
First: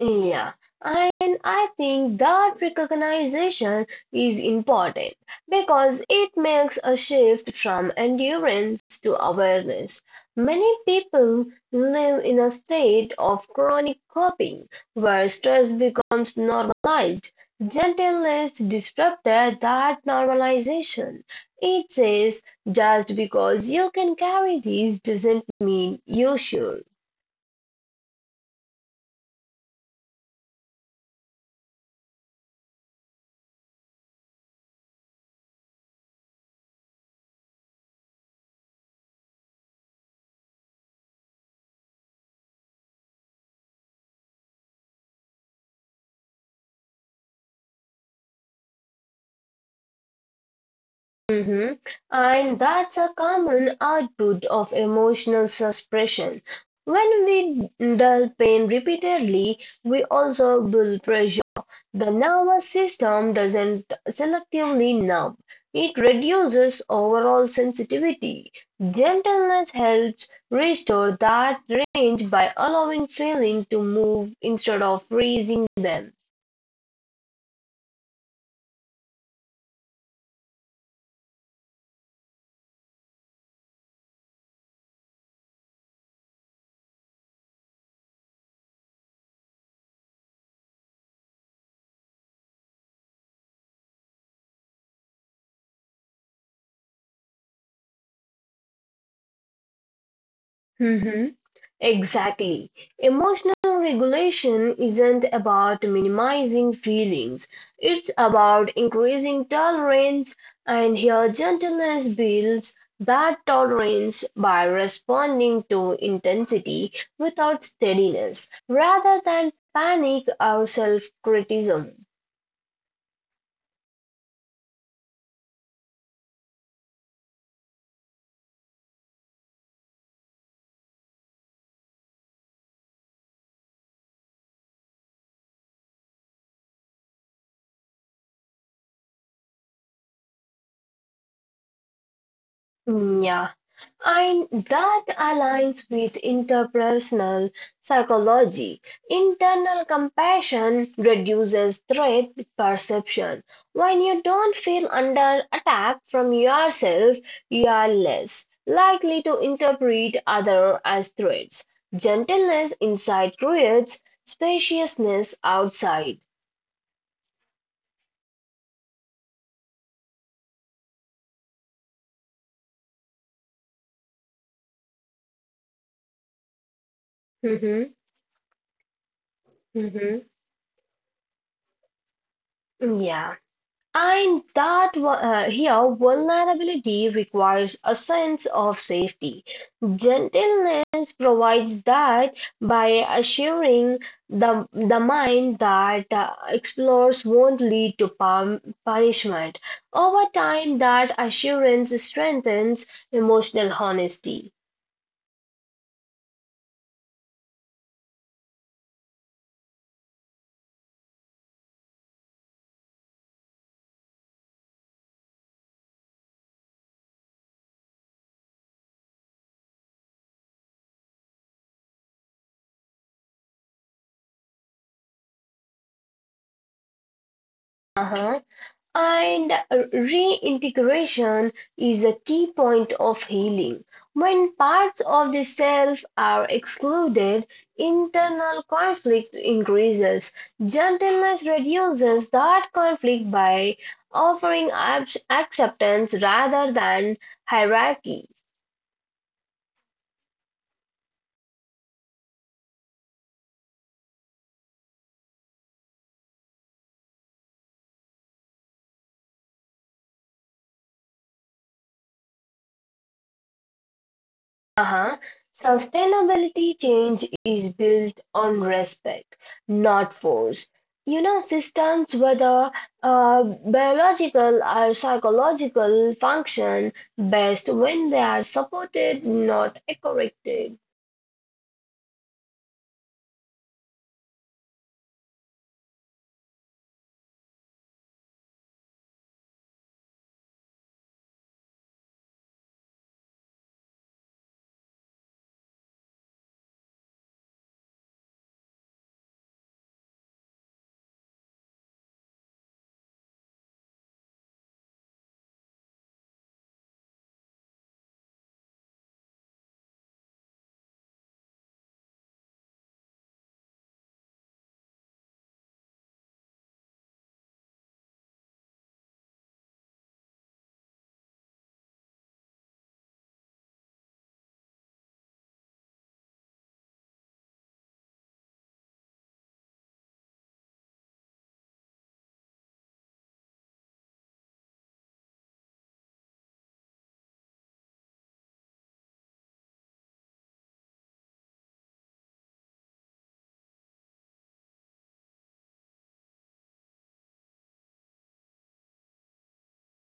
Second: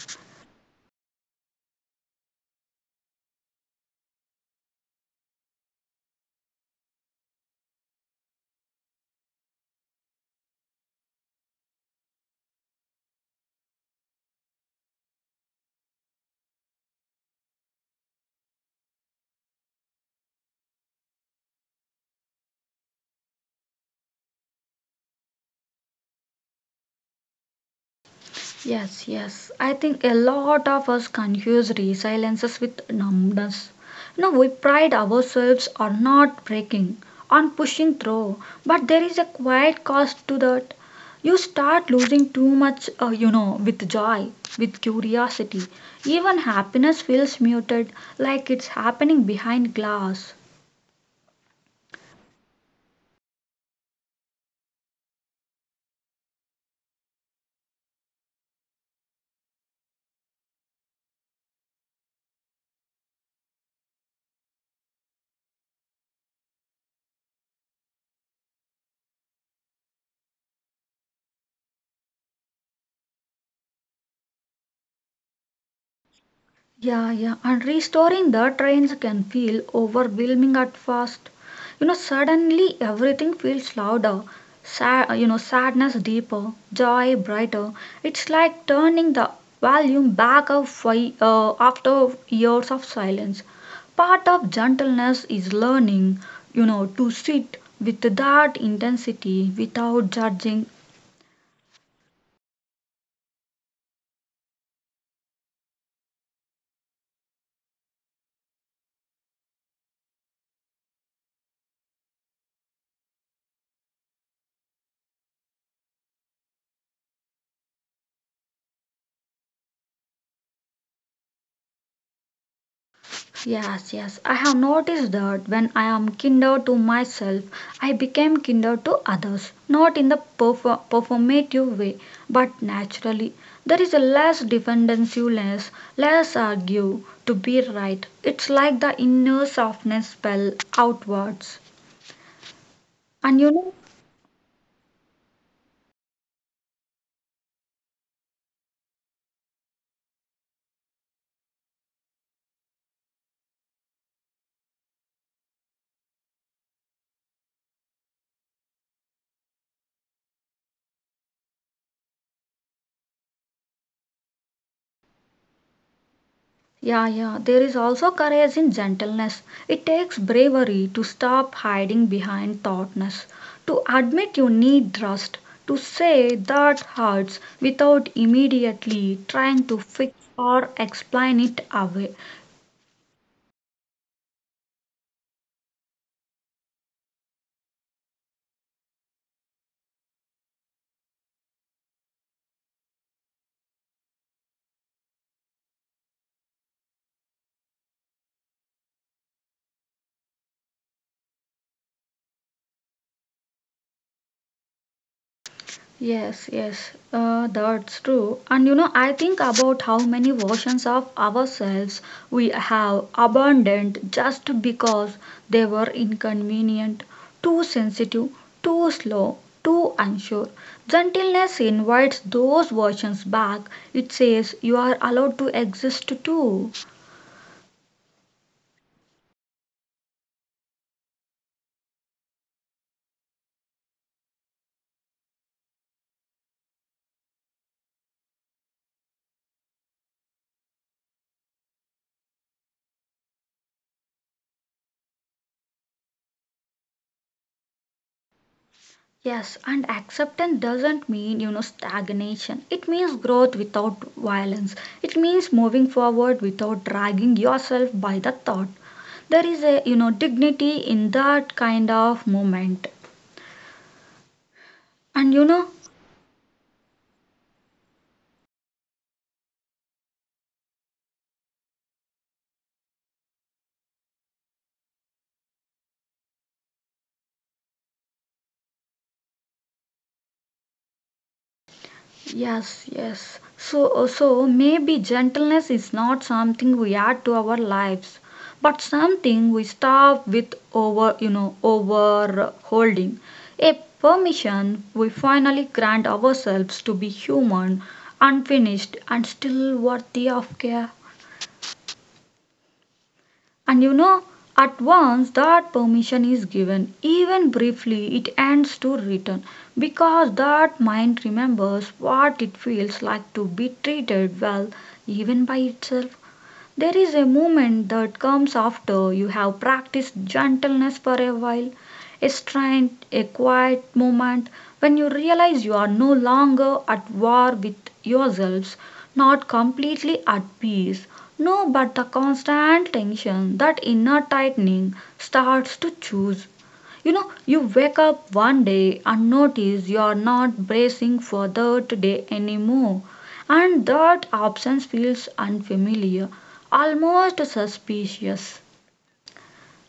Yeah, and I think that recognition is important because it makes a shift from endurance to awareness. Many people live in a state of chronic coping where stress becomes normalized. Gentleness disrupted that normalization. It says just because you can carry these doesn't mean you should.
Yes, yes. I think a lot of us confuse resiliences with numbness. You know, we pride ourselves on not breaking, on pushing through, but there is a quiet cost to that. You start losing too much, you know, with joy, with curiosity. Even happiness feels muted, like it's happening behind glass.
Mhm. And that's a common output of emotional suppression. When we dull pain repeatedly, we also build pressure. The nervous system doesn't selectively numb, it reduces overall sensitivity. Gentleness helps restore that range by allowing feeling to move instead of raising them.
Yeah, yeah, and restoring the trains can feel overwhelming at first. You know, suddenly everything feels louder, sad, you know, sadness deeper, joy brighter. It's like turning the volume back up after years of silence. Part of gentleness is learning, you know, to sit with that intensity without judging.
Mhm. Exactly. Emotional regulation isn't about minimizing feelings, it's about increasing tolerance, and here gentleness builds that tolerance by responding to intensity without steadiness rather than panic or self criticism.
Yes, yes. I have noticed that when I am kinder to myself, I became kinder to others, not in the performative way, but naturally. There is a less defensiveness, less argue to be right. It's like the inner softness spell outwards. And you
Yeah.
know,
And that aligns with interpersonal psychology. Internal compassion reduces threat perception. When you don't feel under attack from yourself, you are less likely to interpret others as threats. Gentleness inside creates spaciousness outside.
yeah, yeah. There is also courage in gentleness. It takes bravery to stop hiding behind thoughtness, to admit you need rest, to say that hurts
Hmm.
without immediately trying to fix
Hmm.
or explain it away.
Yeah. And that here, vulnerability requires a sense of safety. Gentleness provides that by assuring the mind that explores won't lead to punishment. Over time, that assurance strengthens emotional honesty.
Yes, yes, that's true. And you know, I think about how many versions of ourselves we have abandoned just because they were inconvenient, too sensitive, too slow, too unsure. Gentleness invites those versions back. It says you are allowed to exist too.
Uh-huh. And, reintegration is a key point of healing. When parts of the self are excluded, internal conflict increases. Gentleness reduces that conflict by offering acceptance rather than hierarchy.
Yes, and acceptance doesn't mean, you know, stagnation. It means growth without violence. It means moving forward without dragging yourself by the thought. There is a, you know, dignity in that kind of moment.
Uh-huh.
And you know,
Sustainability change is built on respect, not force. You know, systems, whether biological or psychological, function best when they are supported, not corrected.
yes, yes. So maybe gentleness is not something we add to our lives, but something we stop with over, you know, over holding. A permission we finally grant ourselves to be human, unfinished, and still worthy of care. And you know, at once that permission is given, even briefly, it ends to return because that mind remembers what it feels like to be treated well, even by itself. There is a moment that comes after you have practiced gentleness for a while, a strained, a quiet moment when you realize you are no longer at war with yourselves, not completely at peace. No, but the constant tension, that inner tightening starts to choose. You know, you wake up one day and notice you are not bracing for that day anymore, and that absence feels unfamiliar, almost suspicious.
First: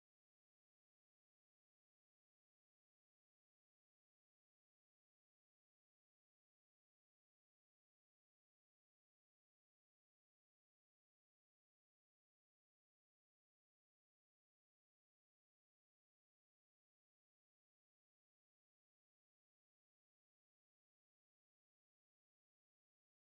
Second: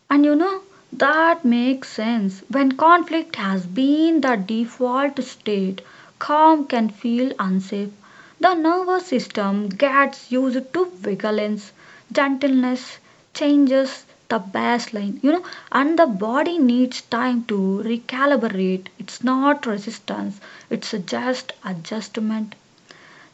And you know, that makes sense. When conflict has been the default state, calm can feel unsafe. The nervous system gets used to vigilance, gentleness changes the baseline, you know, and the body needs time to recalibrate. It's not resistance, it's just adjustment.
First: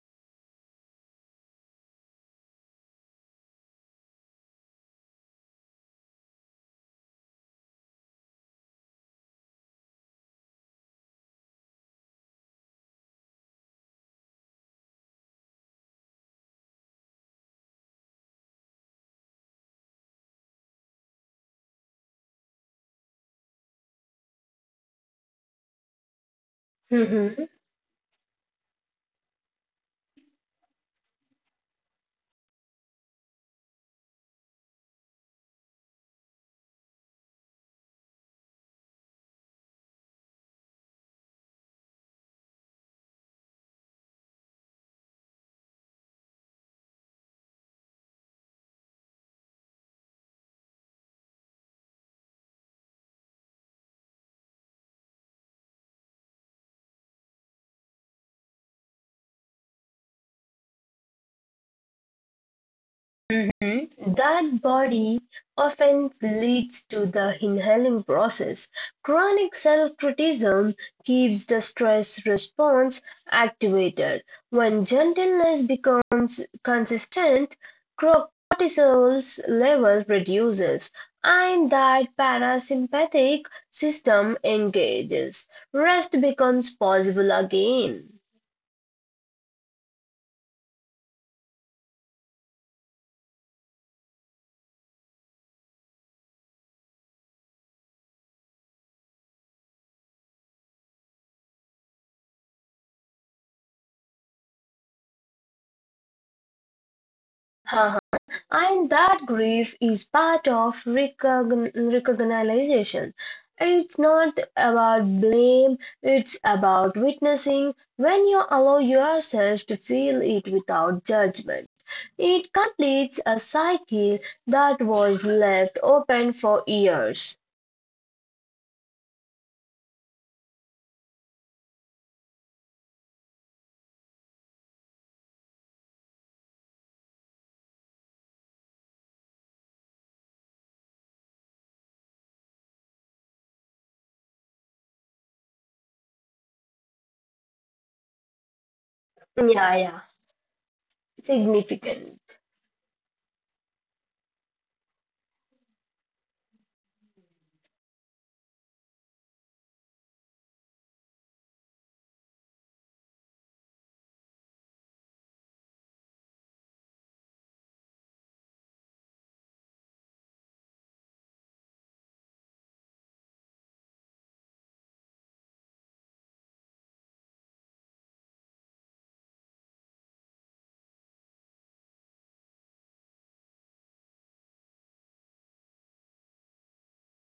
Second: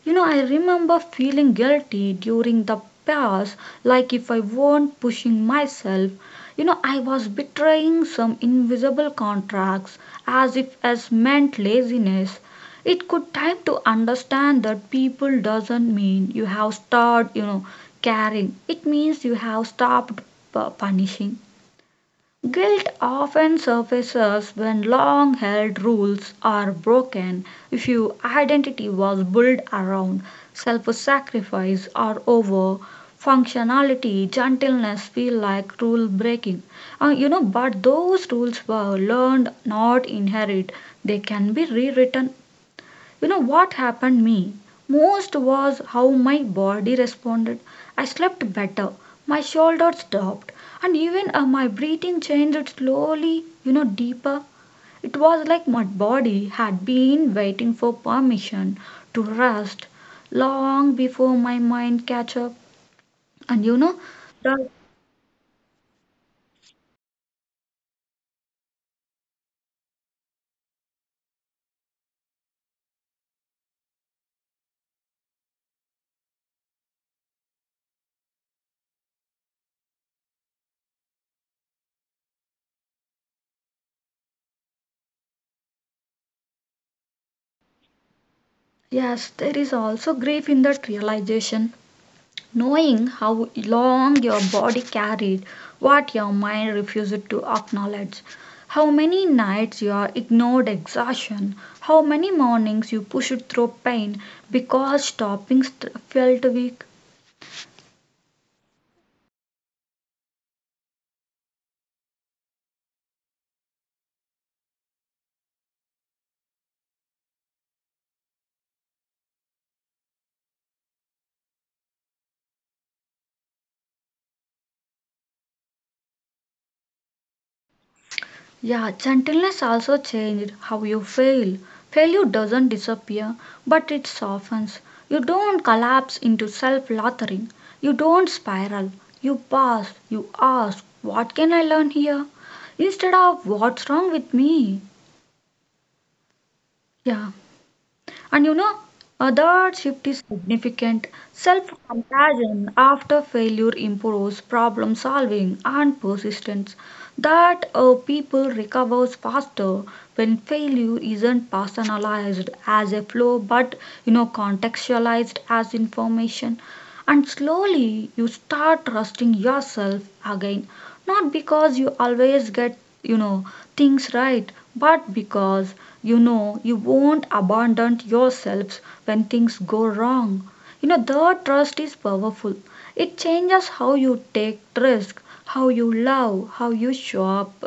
You know, I remember feeling guilty during the past, like if I weren't pushing myself. You know, I was betraying some invisible contracts, as if as meant laziness. It could time to understand that people doesn't mean you have stopped, you know, caring. It means you have stopped punishing. Guilt often surfaces when long held rules are broken, if your identity was built around self sacrifice or over functionality, gentleness feel like rule breaking. You know, but those rules were learned, not inherit. They can be rewritten. You know what happened me most was how my body responded. I slept better, my shoulders dropped, and even my breathing changed slowly, you know, deeper. It was like my body had been waiting for permission to rest long before my mind catch up. And you know,
Mhm. That
that
body often leads to the inhaling process. Chronic self-criticism keeps the stress response activated. When gentleness becomes consistent, cortisol's level reduces and that parasympathetic system engages. Rest becomes possible again.
yes, there is also grief in that realization, knowing how long your body carried what your mind refused to acknowledge, how many nights you ignored exhaustion, how many mornings you pushed through pain because stopping felt weak.
Uh-huh. And that grief is part of recognition. It's not about blame, it's about witnessing. When you allow yourself to feel it without judgment, it completes a cycle that was left open for years.
Yeah, gentleness also changed how you fail. Failure doesn't disappear, but it softens. You don't collapse into self loathing. You don't spiral. You pause. You ask, what can I learn here? Instead of, what's wrong with me? Yeah, and you know, that shift
Yeah,
is
yeah,
significant. Self
significant.
compassion after failure improves problem solving and persistence. That people recovers faster when failure isn't personalized as a flaw but contextualized as information. And slowly you start trusting yourself again not because you always get, you know, things right, but because you know you won't abandon yourselves when things go wrong. You know, the trust is powerful. It changes how you take risk, how you love, how you show up.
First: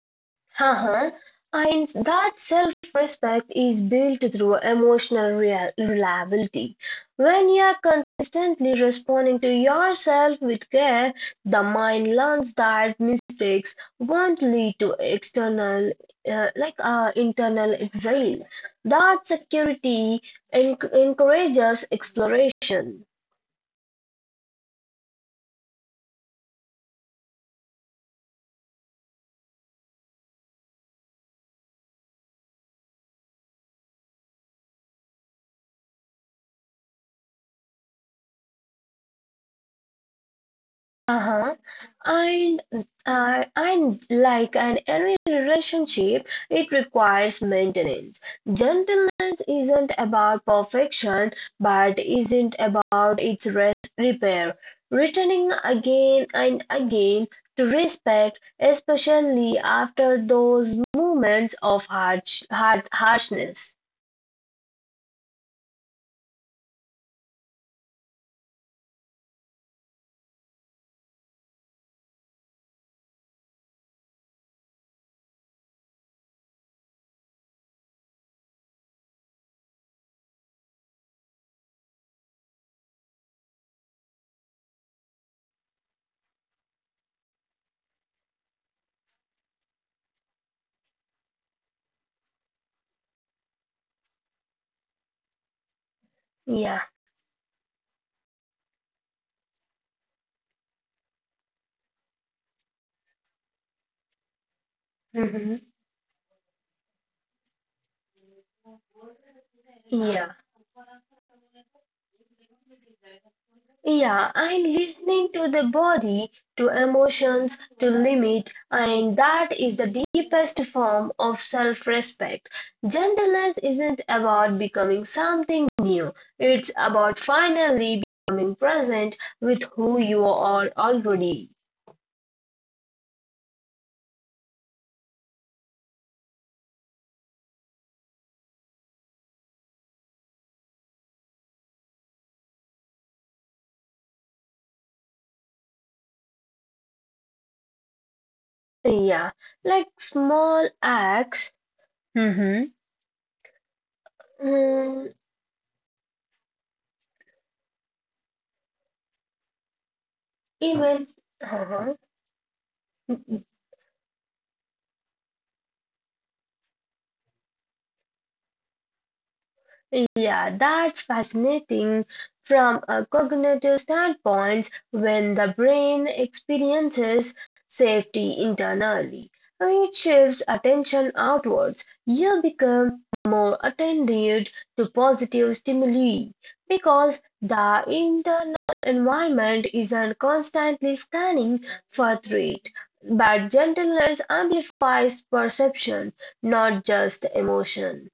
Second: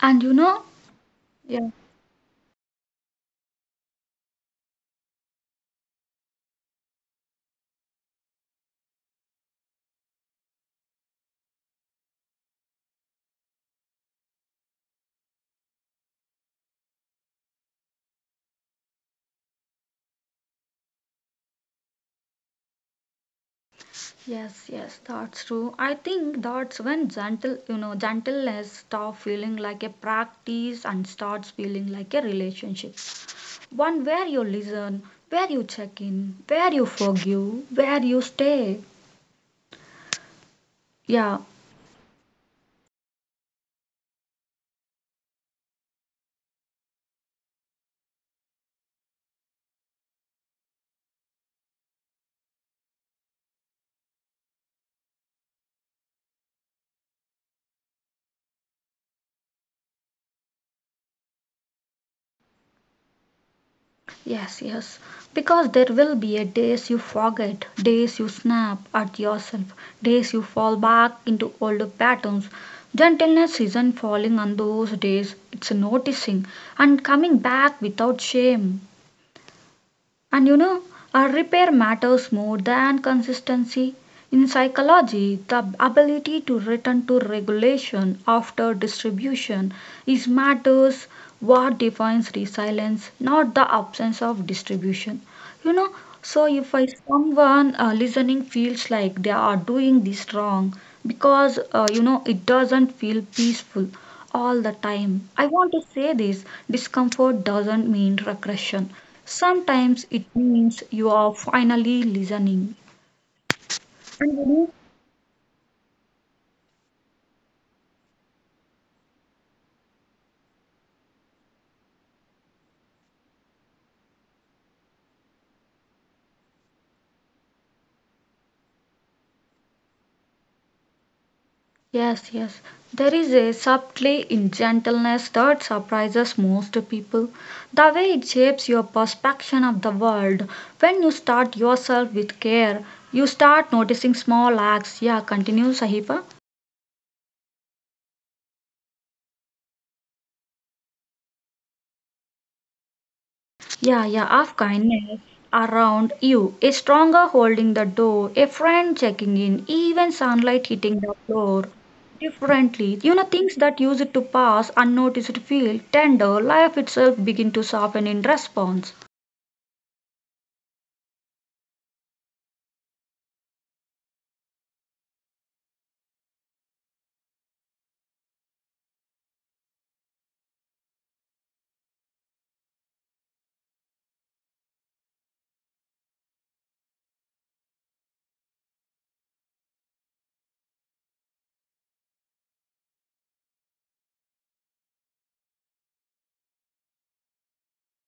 And you know,
Uh-huh.
yeah.
And that self-respect is built through emotional reliability. When you are consistently responding to yourself with care, the mind learns that mistakes won't lead to external, like internal exile. That security encourages exploration.
Yes, yes, that's true. I think that's when gentleness stop feeling like a practice and starts feeling like a relationship. One where you listen, where you check in, where you forgive, where you stay. Yeah,
Uh-huh. And and like an every relationship, it requires maintenance. Gentleness isn't about perfection, but isn't about its rest repair. Returning again and again to respect, especially after those moments of harshness.
yes, yes. Because there will be a days you forget, days you snap at yourself, days you fall back into old patterns. Gentleness isn't falling on those days, it's noticing and coming back without shame. And you know, our repair matters more than consistency. In psychology, the ability to return to regulation after distribution is matters what defines resilience, not the absence of distribution. You know, so if
Yeah.
I someone listening feels like they are doing this wrong because you know it doesn't feel peaceful all the time. I
Mhm.
want to say this discomfort doesn't mean regression. Sometimes it
Yeah.
means you are finally listening.
Yeah,
And you
and
know,
listening to the body, to emotions, to limit, and that is the deepest form of self respect. Gentleness isn't about becoming something new, it's about finally becoming present with who you are already.
yes, yes. There is a subtlety in gentleness that surprises most people. The way it shapes your perception of the world. When you start yourself with care, you start noticing small acts. Yeah, continue, Sahiba.
Yeah, like small acts, mm-hmm,
Yeah, yeah, of
mm,
kindness around you. A stronger holding the door, a friend checking in, even sunlight
even.
hitting the floor.
Uh-huh.
Differently, you know, things that use it to pass unnoticed feel tender, life itself begin to soften in response.
Yeah, that's fascinating from a cognitive standpoint when the brain experiences safety internally. I mean, it shifts attention outwards. You become more attentive to positive stimuli because the internal environment isn't constantly scanning for threat. But gentleness amplifies perception, not just emotion.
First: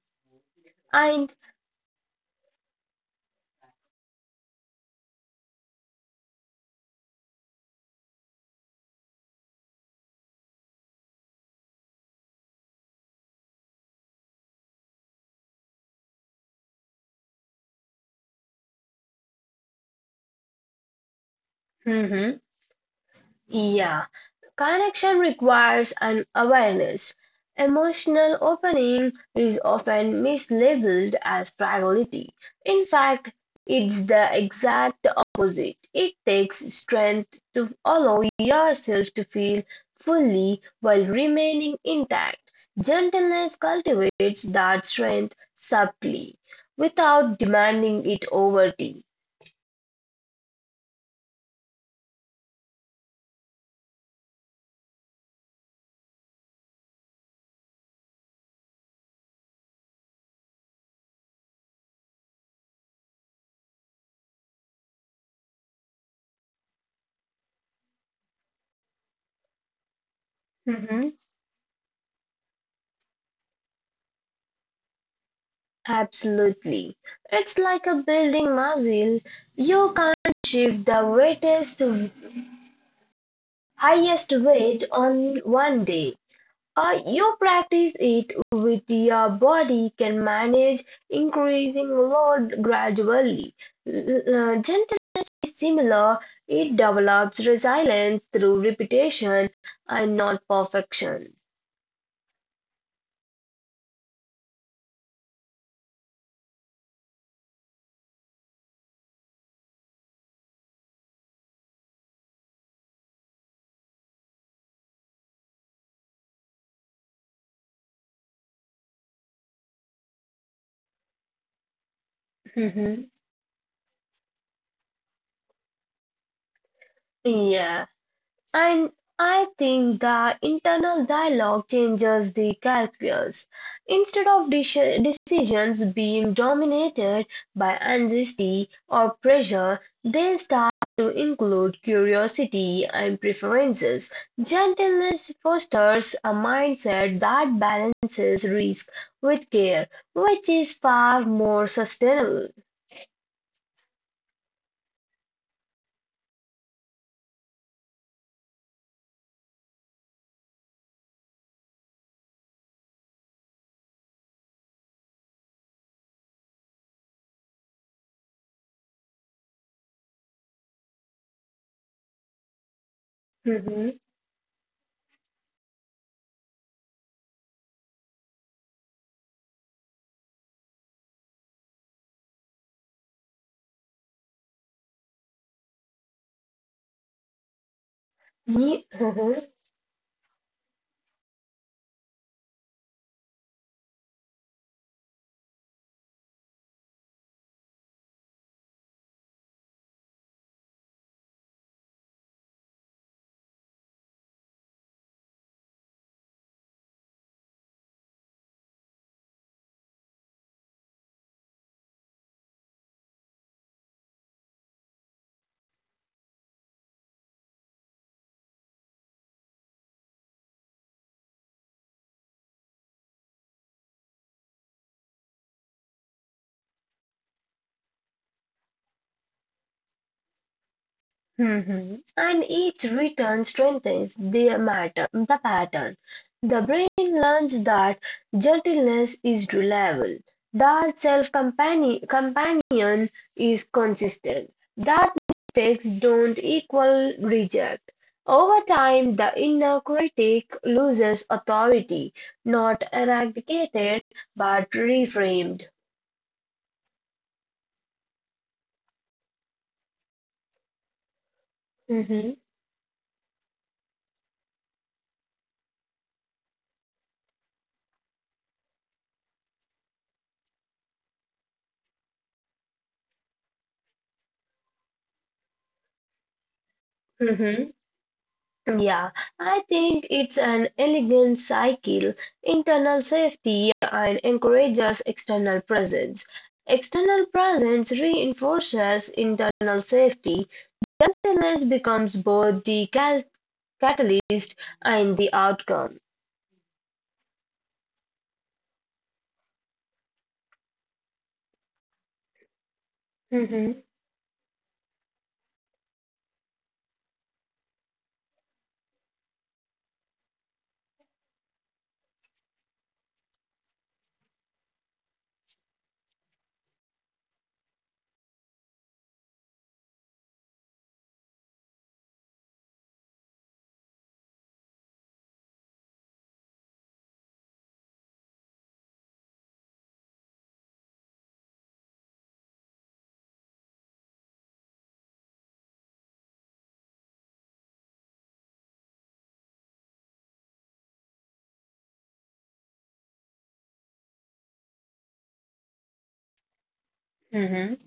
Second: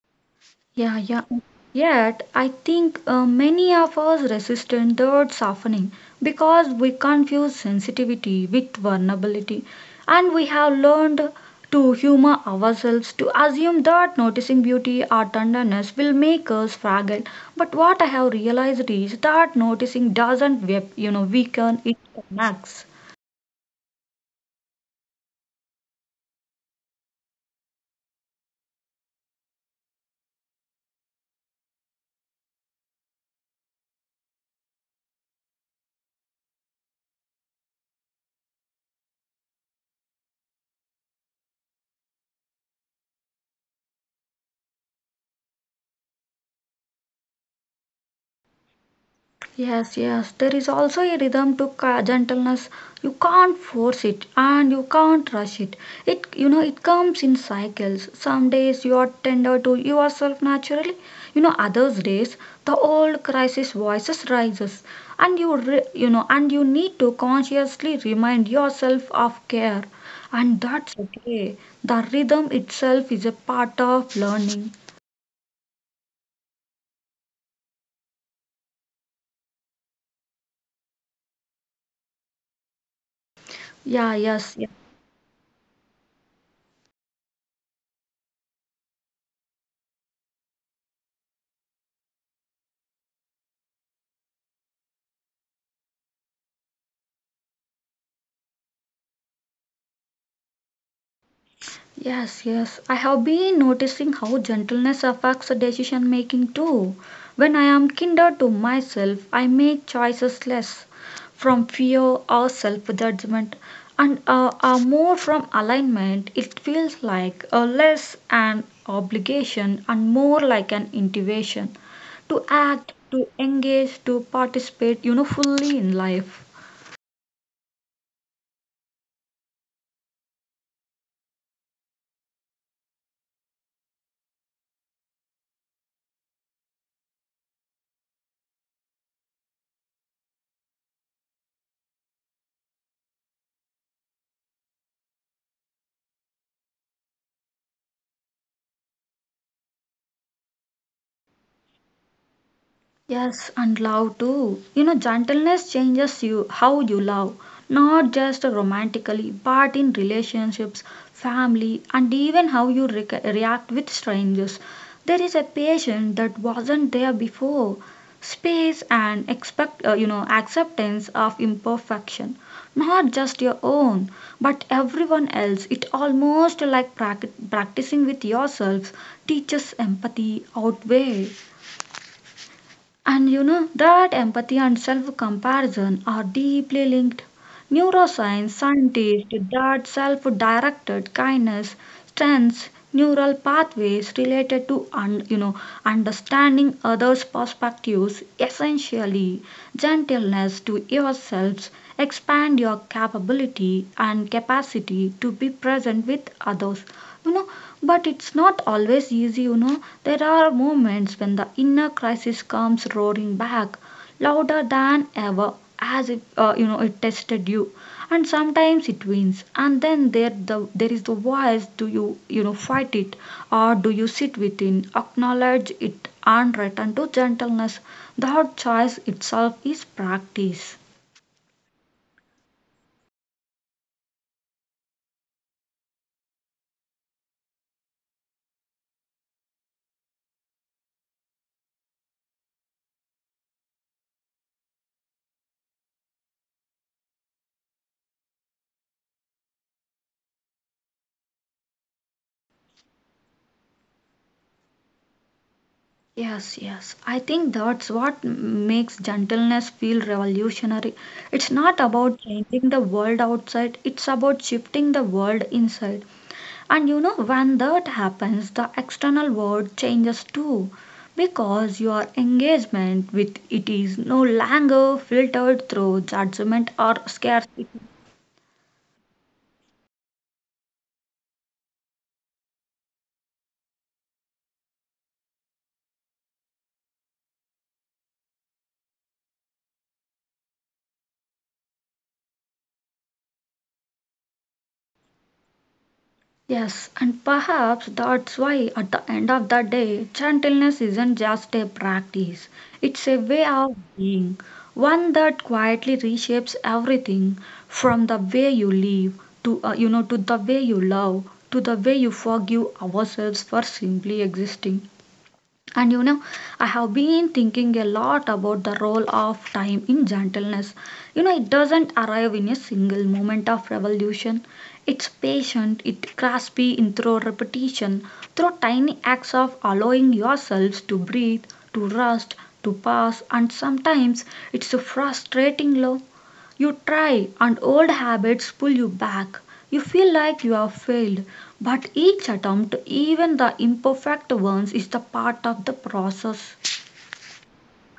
Yeah, yeah.
And
Yet, I think many of us resist the word softening because we confuse sensitivity with vulnerability, and we have learned to humor ourselves to assume that noticing beauty or tenderness will make us fragile. But what I have realized is that noticing doesn't, you know, weaken; it
Mhm.
connects.
Yeah, connection requires an awareness. Emotional opening is often mislabeled as priority. In fact, it's the exact opposite. It takes strength to allow yourself to feel fully while remaining intact. Gentleness cultivates that strength subtly without demanding it overtly.
Yes, yes. There is also a rhythm to gentleness. You can't force it and you can't rush it. It you know it comes in cycles. Some days you are tender to yourself naturally. You know others days the old crisis voices rises and you know and you need to consciously remind yourself of care and that's okay. The rhythm itself is a part of learning.
Absolutely. It's like a building muscle. You can't shift the weightest,
Yeah,
highest
yes, yes.
weight on one day. Or you practice it with your body can manage increasing load gradually. Gentleness is similar. It develops resilience through repetition and not perfection.
Yes, yes. I have been noticing how gentleness affects decision making too. When I am kinder to myself, I make choices less from fear or self judgment and are more from alignment. It feels like a less an obligation and more like an intuition to act,
Hmm.
to engage, to participate, you know, fully in life.
Yeah. And I think the internal dialogue changes the calculus. Instead of decisions being dominated by anxiety or pressure, they start to include curiosity and preferences. Gentleness fosters a mindset that balances risk with care, which is far more sustainable.
Yes, and love too. You know, gentleness changes you how you love, not just romantically, but in relationships, family, and even how you react with strangers. There is a patience that wasn't there before, space and expect, you know, acceptance of imperfection, not just your
Mm-hmm.
own, but everyone else. It almost like practicing with yourselves teaches empathy outweigh. And you know that empathy and self comparison are deeply linked. Neuroscience scientists that self directed kindness strengthens neural pathways related to you know understanding others' perspectives. Essentially, gentleness to yourselves expand your capability and capacity to be present with others you know but it's not always easy you know there are moments when the inner crisis comes roaring back louder than ever as if you know it tested you and sometimes it wins and then there is the voice do you you know fight it or do you sit within acknowledge it and return to gentleness the hard choice itself is practice.
Mhm. And each return strengthens the matter, the pattern. The brain learns that gentleness is reliable, that self-companion companion is consistent, that mistakes don't equal reject. Over time, the inner critic loses authority, not eradicated, but reframed.
Yes, yes. I think that's what makes gentleness feel revolutionary. It's not about
Mhm.
changing the world outside, it's about shifting the world inside. And you know, when that happens, the external world changes too, because your engagement with it is no longer filtered through judgment or scarcity.
Yeah, I think it's an elegant cycle. Internal safety and encourages external presence. External presence reinforces internal safety. Gentleness becomes both the catalyst and the outcome.
Yes, and perhaps that's why at the end of the day, gentleness isn't just a practice, it's a way of
Mhm,
being, one that quietly reshapes everything from the way you live to you know to the way you love to the way you forgive ourselves for simply existing. And you know, I have been thinking a lot about the role of time in gentleness. You know, it doesn't arrive in a single moment of revolution. It's patient, it's graspy in through repetition, through tiny acts of allowing yourselves to breathe, to rest, to pause, and sometimes it's a frustrating low. You try, and old habits pull you back. You feel like you have failed, but each attempt, even the imperfect ones, is the part of the process.
mhm.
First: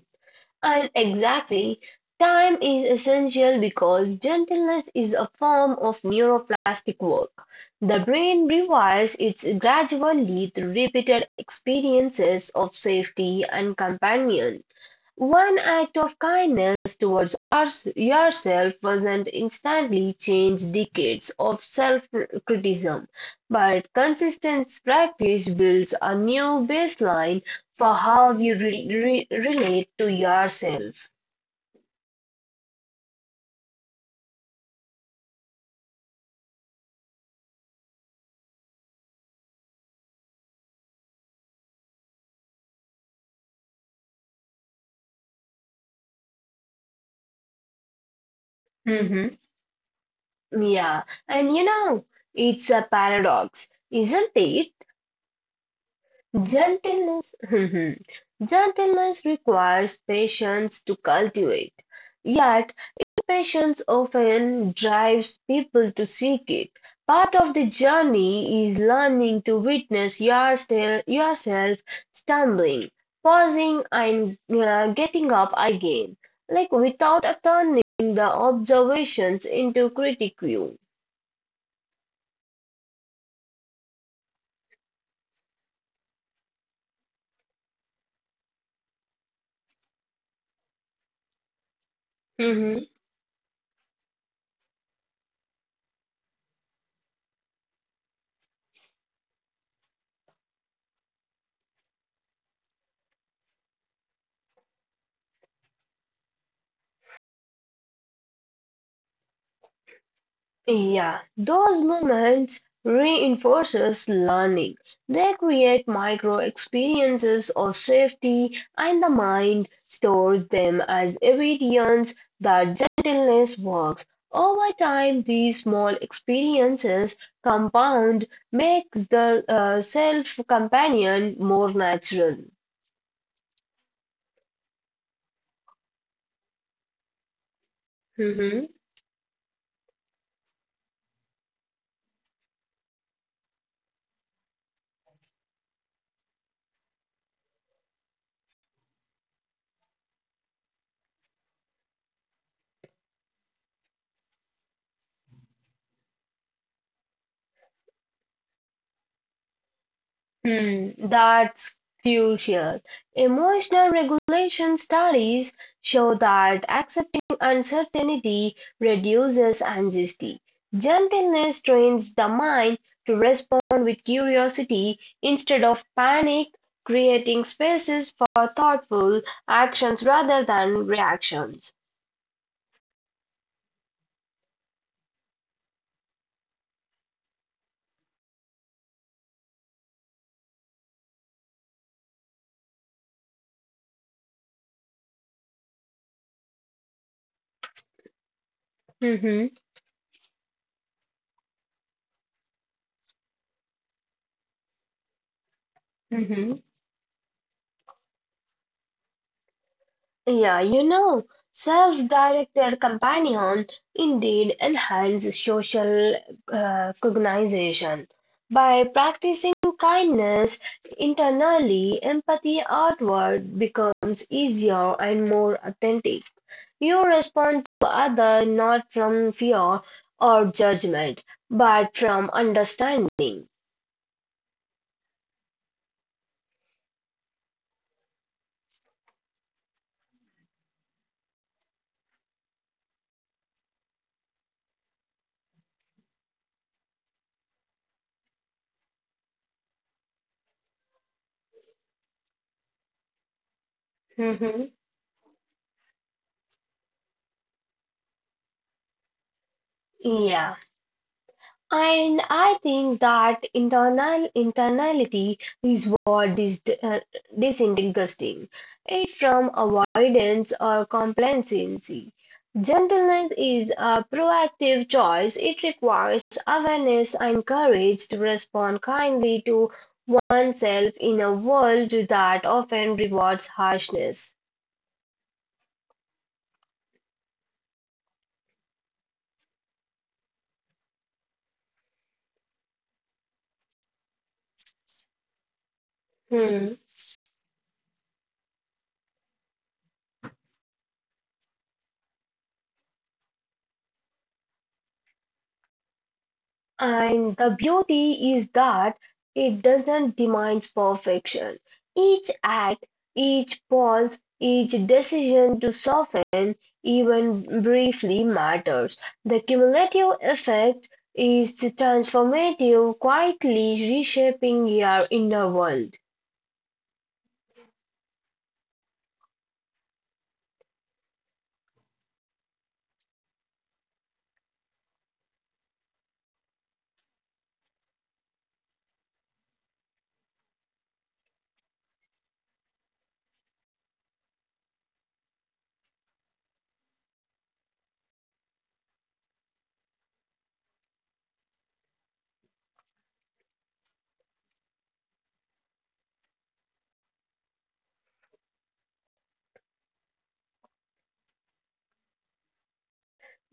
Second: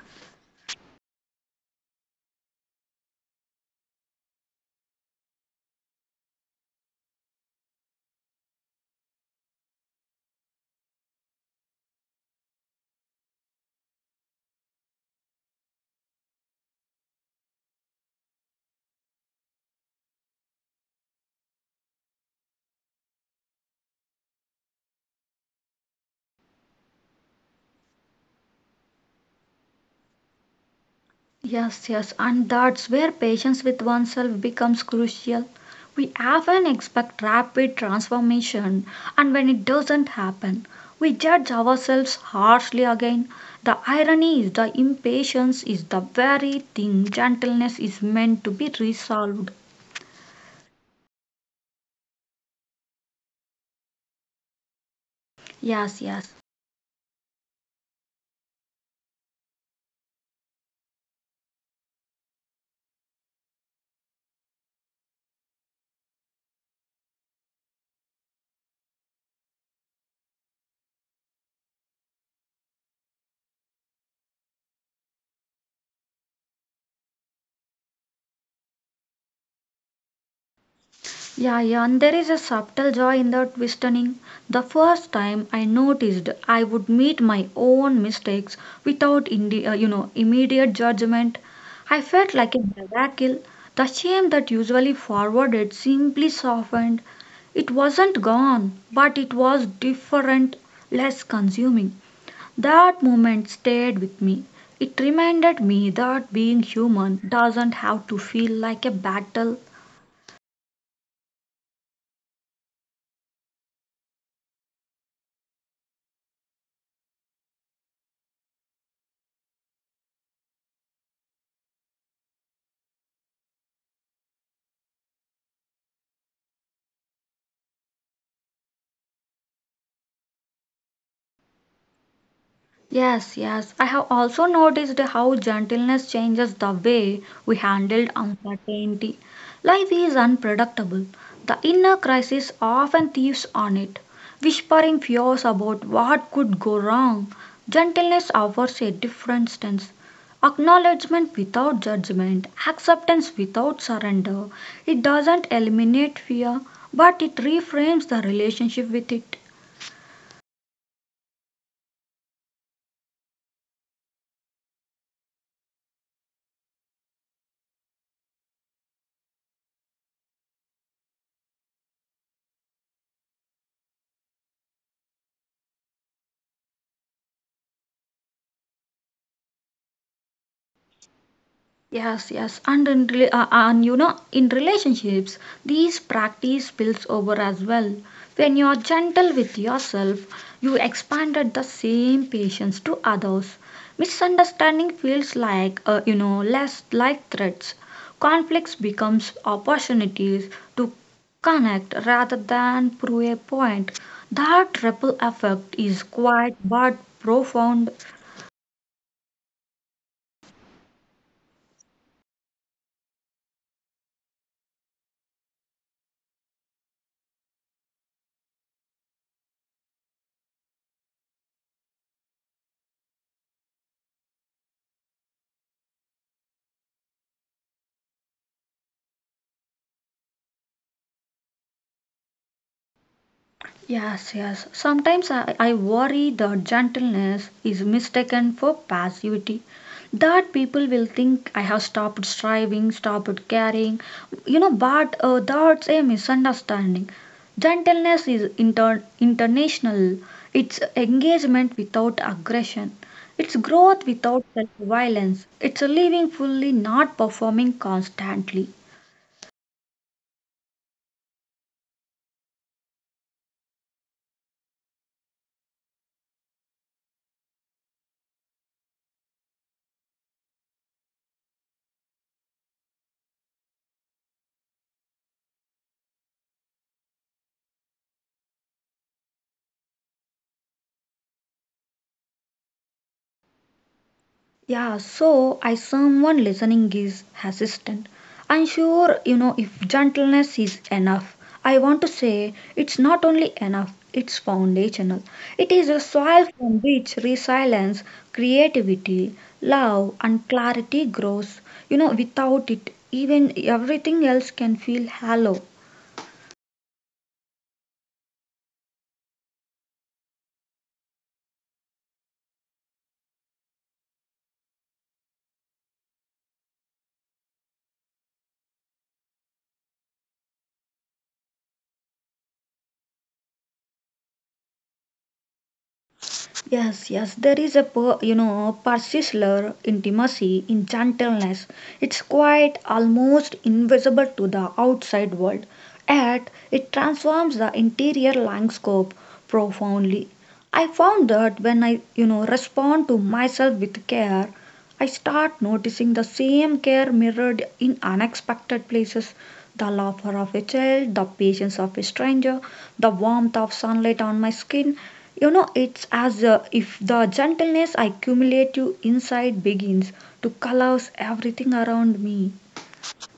And exactly, time is essential because gentleness is a form of neuroplastic work. The brain rewires it gradually through repeated experiences of safety and companions. One act of kindness towards yourself doesn't instantly change decades of self-criticism, but consistent practice builds a new baseline for how you relate to yourself.
Yes, yes, and that's where patience with oneself becomes crucial. We often expect rapid transformation, and when it doesn't happen, we judge ourselves harshly again. The irony is the impatience is the very thing gentleness is meant to be
Mhm.
resolved.
Yeah, and you know, it's a paradox, isn't it?
Yes, yes.
Gentleness, gentleness requires patience to cultivate. Yet patience often drives people to seek it. Part of the journey is learning to witness yourself stumbling, pausing, and getting up again, like without turning the observations into critique view.
Yeah, yeah, and there is a subtle joy in that twistening. The first time I noticed I would meet my own mistakes without you know immediate judgment. I felt like a miracle. The shame that usually forwarded simply softened. It wasn't gone, but it was different, less consuming. That moment stayed with me. It reminded me that being human doesn't have to feel like a battle.
Yeah, those moments reinforces learning. They create micro experiences of safety and the mind stores them as evidence that gentleness works. Over time, these small experiences compound makes the self companion more natural.
Yes, yes. I have also noticed how gentleness changes the way we handle
Mhm.
uncertainty. Life is unpredictable. The inner crisis often thieves on it, whispering fears about what could go wrong. Gentleness offers a different stance. Acknowledgement without judgment, acceptance without surrender. It doesn't eliminate fear, but it reframes the relationship with it.
Hmm, that's crucial. Emotional regulation studies show that accepting uncertainty reduces anxiety. Gentleness trains the mind to respond with curiosity instead of panic, creating spaces for thoughtful actions rather than reactions.
Yes, yes, and in and you know in relationships, these practice spills over as well. When you are gentle with yourself, you expanded the same patience to others. Misunderstanding feels like you know less like threats. Conflicts
Mhm,
becomes opportunities to connect rather than prove a point. That ripple
mhm.
effect is quite but profound.
Yeah, you know, self-directed companion indeed enhances social cognition. By practicing kindness internally, empathy outward becomes easier and more authentic. You respond to other not from fear or judgment, but from understanding.
Yes, yes. Sometimes I worry the gentleness is mistaken for passivity. That people will think I have stopped striving, stopped caring, you know, but that's a misunderstanding. Gentleness is international, it's engagement without aggression, it's growth without
Mhm.
self violence, it's living fully, not performing constantly.
Yeah. And I think that internal internality is what is disinteresting it from avoidance or complacency. Gentleness is a proactive choice. It requires awareness and courage to respond kindly to oneself in a world that often rewards harshness.
Yeah, so I someone listening is assistant. I'm sure you know if gentleness is enough. I want to say it's not only enough, it's foundational. It is a soil
Hmm.
from which resilience, creativity, love and clarity grows. You know, without it, even everything else can feel hollow.
And the beauty is that it doesn't demand perfection. Each act, each pause, each decision to soften, even briefly, matters. The cumulative effect is transformative, quietly reshaping your inner world.
Yes, yes, there is a per, you know persisler intimacy in gentleness. It's quite almost invisible to the outside world, yet it transforms the interior landscape profoundly. I found that when I you know respond to myself with care, I start noticing the same care mirrored in unexpected places the laughter of a child, the patience of a stranger, the warmth of sunlight on my skin. You know, it's as if the gentleness I accumulate to inside begins to colors everything around me.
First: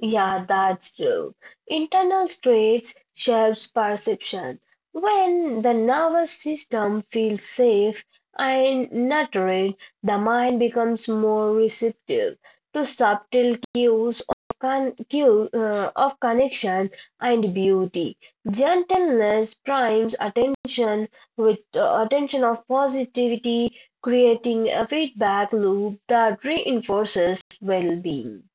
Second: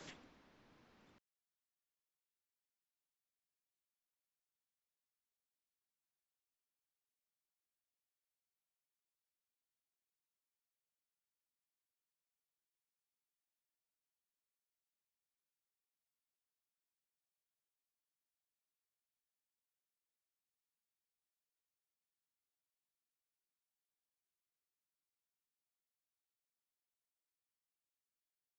Yeah, that's true. Internal traits shapes perception. When the nervous system feels safe and nurtured, the mind becomes more receptive to subtle cues of, of connection and beauty. Gentleness primes attention with attention of positivity, creating a feedback loop that reinforces well-being.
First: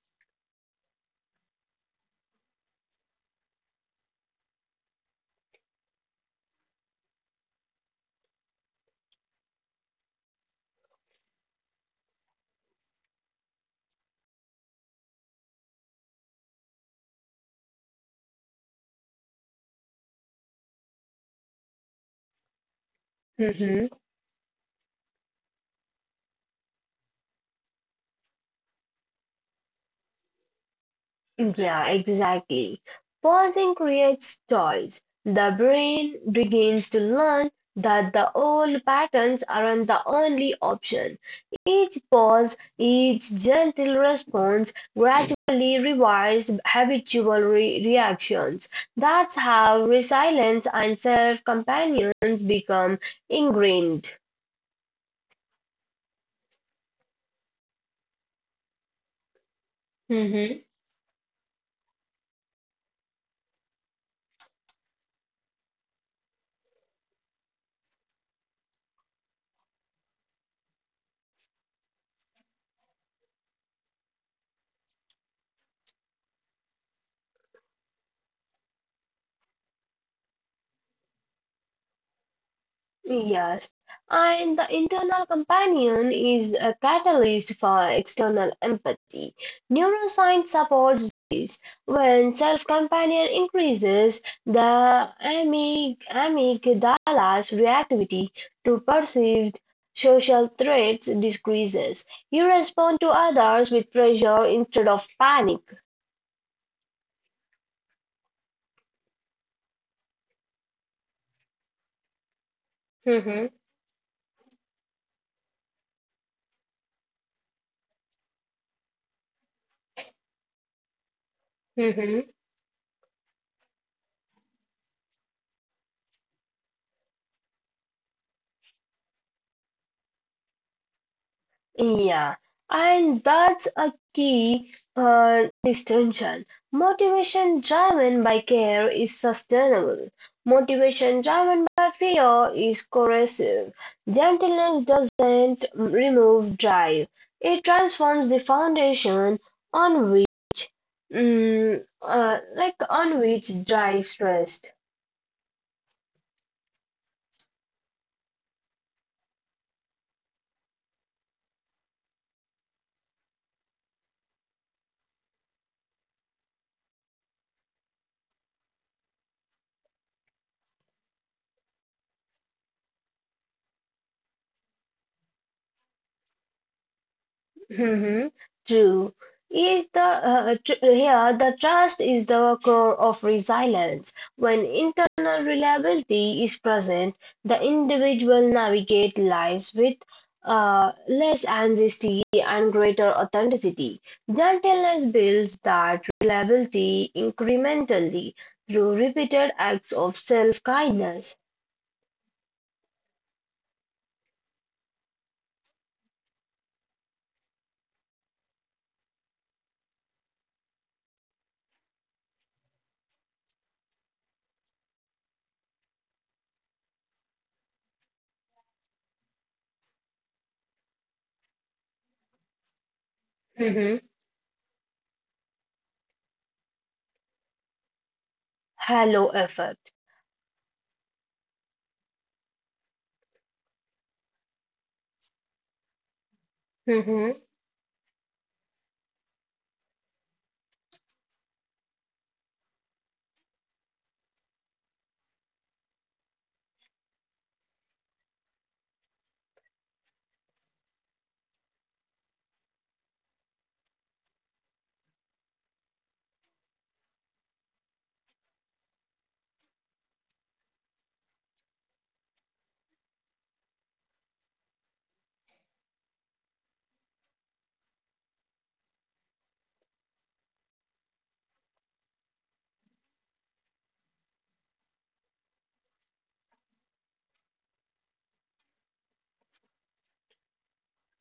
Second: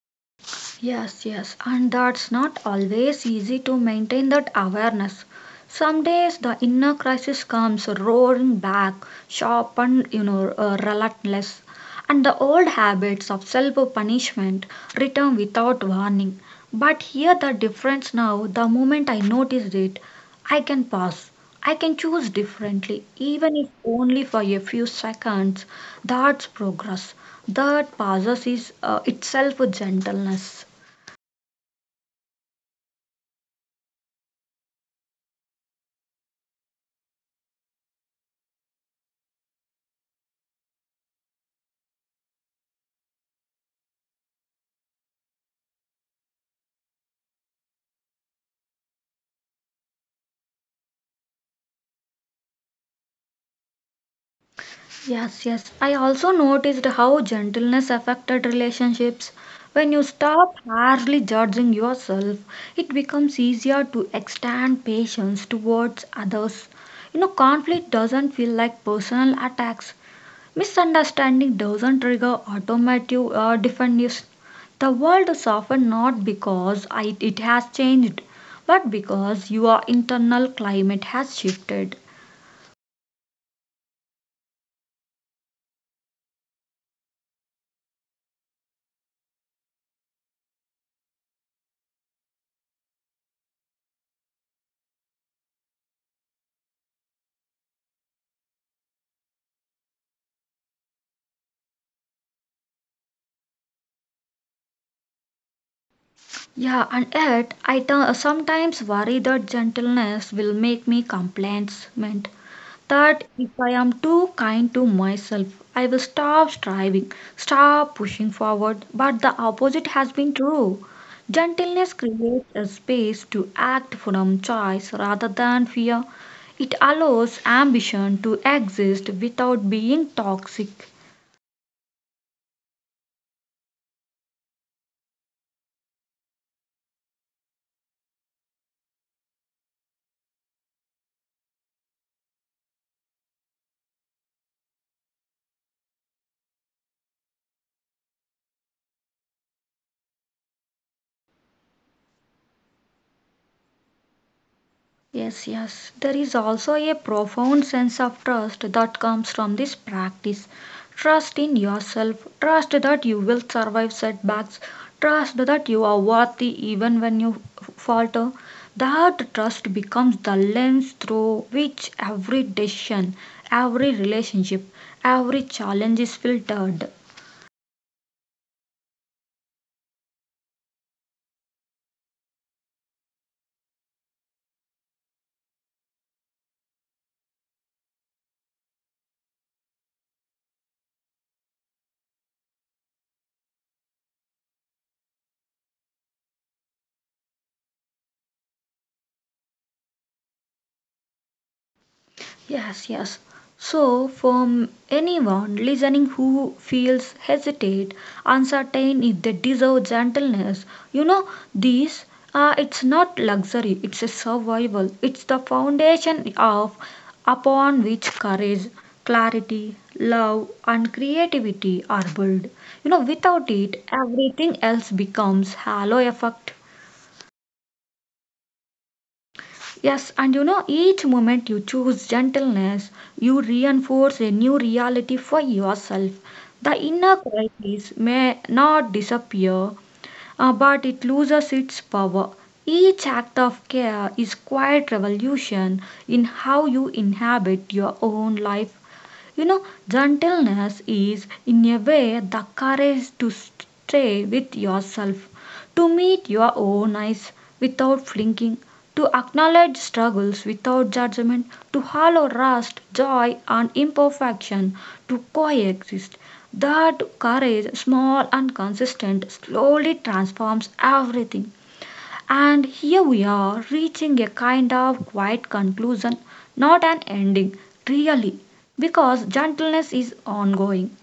Yes, yes, and that's not always easy to maintain that awareness. Some days the inner crisis comes roaring back, sharp and relentless, and the old habits of self-punishment return without warning. But here the difference now, the moment I noticed it, I can pause. I can choose differently, even if
Mhm.
only for a few seconds. That's progress. That pauses is itself gentleness.
Yeah, exactly. Pausing creates choice. The brain begins to learn that the old patterns aren't the only option. Each pause, each gentle response gradually rewires habitual reactions. That's how resilience and self companions become ingrained.
Yes, yes. I also noticed how gentleness affected relationships. When you stop harshly judging yourself, it becomes easier to extend patience towards others. You know, conflict doesn't feel like personal attacks. Misunderstanding doesn't trigger automatic defensive. The world is often not because I, it has changed, but because your internal climate has shifted.
Yes, and the internal companion is a catalyst for external empathy. Neuroscience supports this. When self-companion increases, the amygdala's reactivity to perceived social threats decreases. You respond to others with pressure instead of panic.
Yeah, and yet sometimes worry that gentleness will make me complacent. That
Mhm,
if I am too kind to myself, I will stop striving, stop pushing forward. But the opposite has been true. Gentleness
mhm.
creates a space to act from choice rather than fear. It allows ambition to exist without being toxic.
Yeah, and that's a key distinction. Motivation driven by care is sustainable. Motivation driven by fear is corrosive. Gentleness doesn't remove drive, it transforms the foundation on which, like on which drives rest.
Yes, yes. There is also a profound sense of trust that comes from this practice. Trust in yourself, trust that you will survive setbacks, trust that you are worthy even when you falter. That trust becomes the lens through which every decision, every relationship, every challenge is filtered.
Hmm. True. Is the tr here the trust is the core of resilience. When internal reliability is present, the individual navigate lives with uh, less anxiety and greater authenticity. Gentleness builds that reliability incrementally through repeated acts of self-kindness.
Yes, yes. So, from anyone listening who feels hesitate, uncertain if they deserve gentleness, you know, this it's not luxury, it's a survival. It's the foundation of upon which courage, clarity, love, and creativity are built. You know, without it,
Hmm.
everything else becomes halo effect.
Halo effect.
Yes, and you know, each moment you choose gentleness, you reinforce a new reality for yourself. The inner
Hmm.
crisis may not disappear, but it loses its power. Each act of care is quiet revolution in how you inhabit your own life you know, gentleness is, in a way, the courage to stay with yourself, to meet your own eyes without flinching, to acknowledge struggles without judgment, to hallow rust, joy, and imperfection, to coexist. That courage, small and consistent, slowly transforms everything. And here we are reaching a kind of quiet conclusion, not an ending, really, because gentleness is ongoing,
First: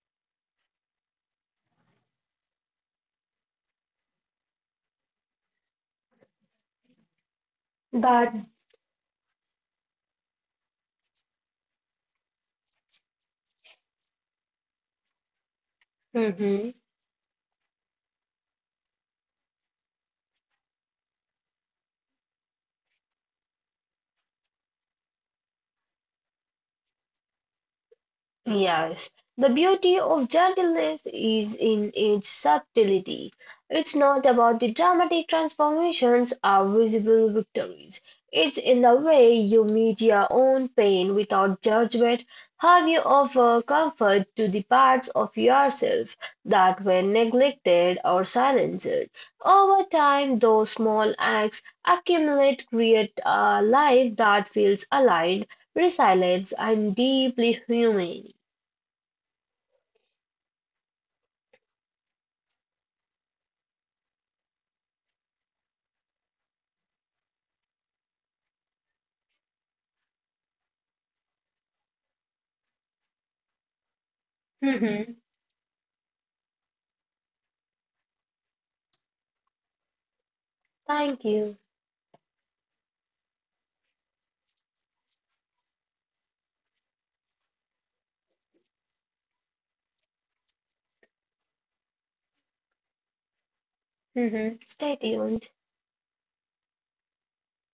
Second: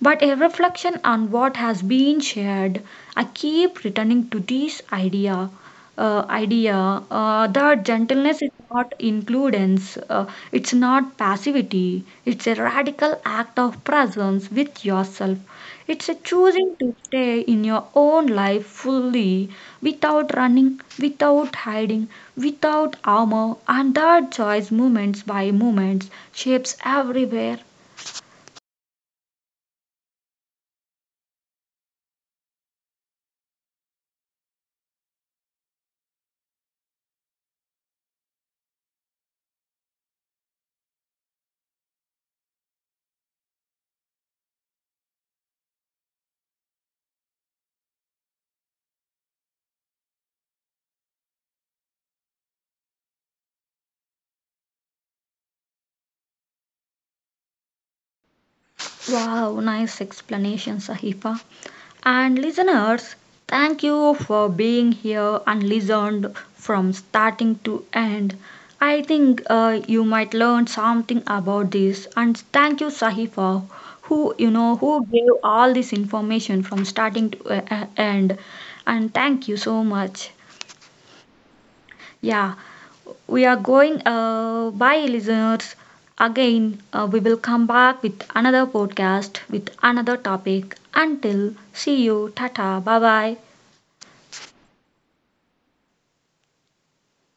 but a reflection on what has been shared. I keep returning to this idea. That
That.
gentleness is not includence, it's not passivity, it's a radical act of presence with yourself it's a choosing to stay in your own life fully without running, without hiding, without armor, and that choice, moments by moments, shapes everywhere.
Yes, the beauty of Jungle is in its subtlety. It's not about the dramatic transformations or visible victories. It's in the way you meet your own pain without judgment, how you offer comfort to the parts of yourself that were neglected or silenced. Over time, those small acts accumulate, create a life that feels aligned, resilient, and deeply human.
Wow, nice explanation, Sahifa. And listeners, thank you for being here and listened from starting to end. I think you might learn something about this. And thank you, Sahi, for who you know who
Mhm.
gave all this information from starting to end. And thank you so much.
Thank you.
Yeah, we are going. Bye, listeners. Again, we will come back with another podcast with another topic. Until see you, tata, bye bye.
Mhm. Stay tuned.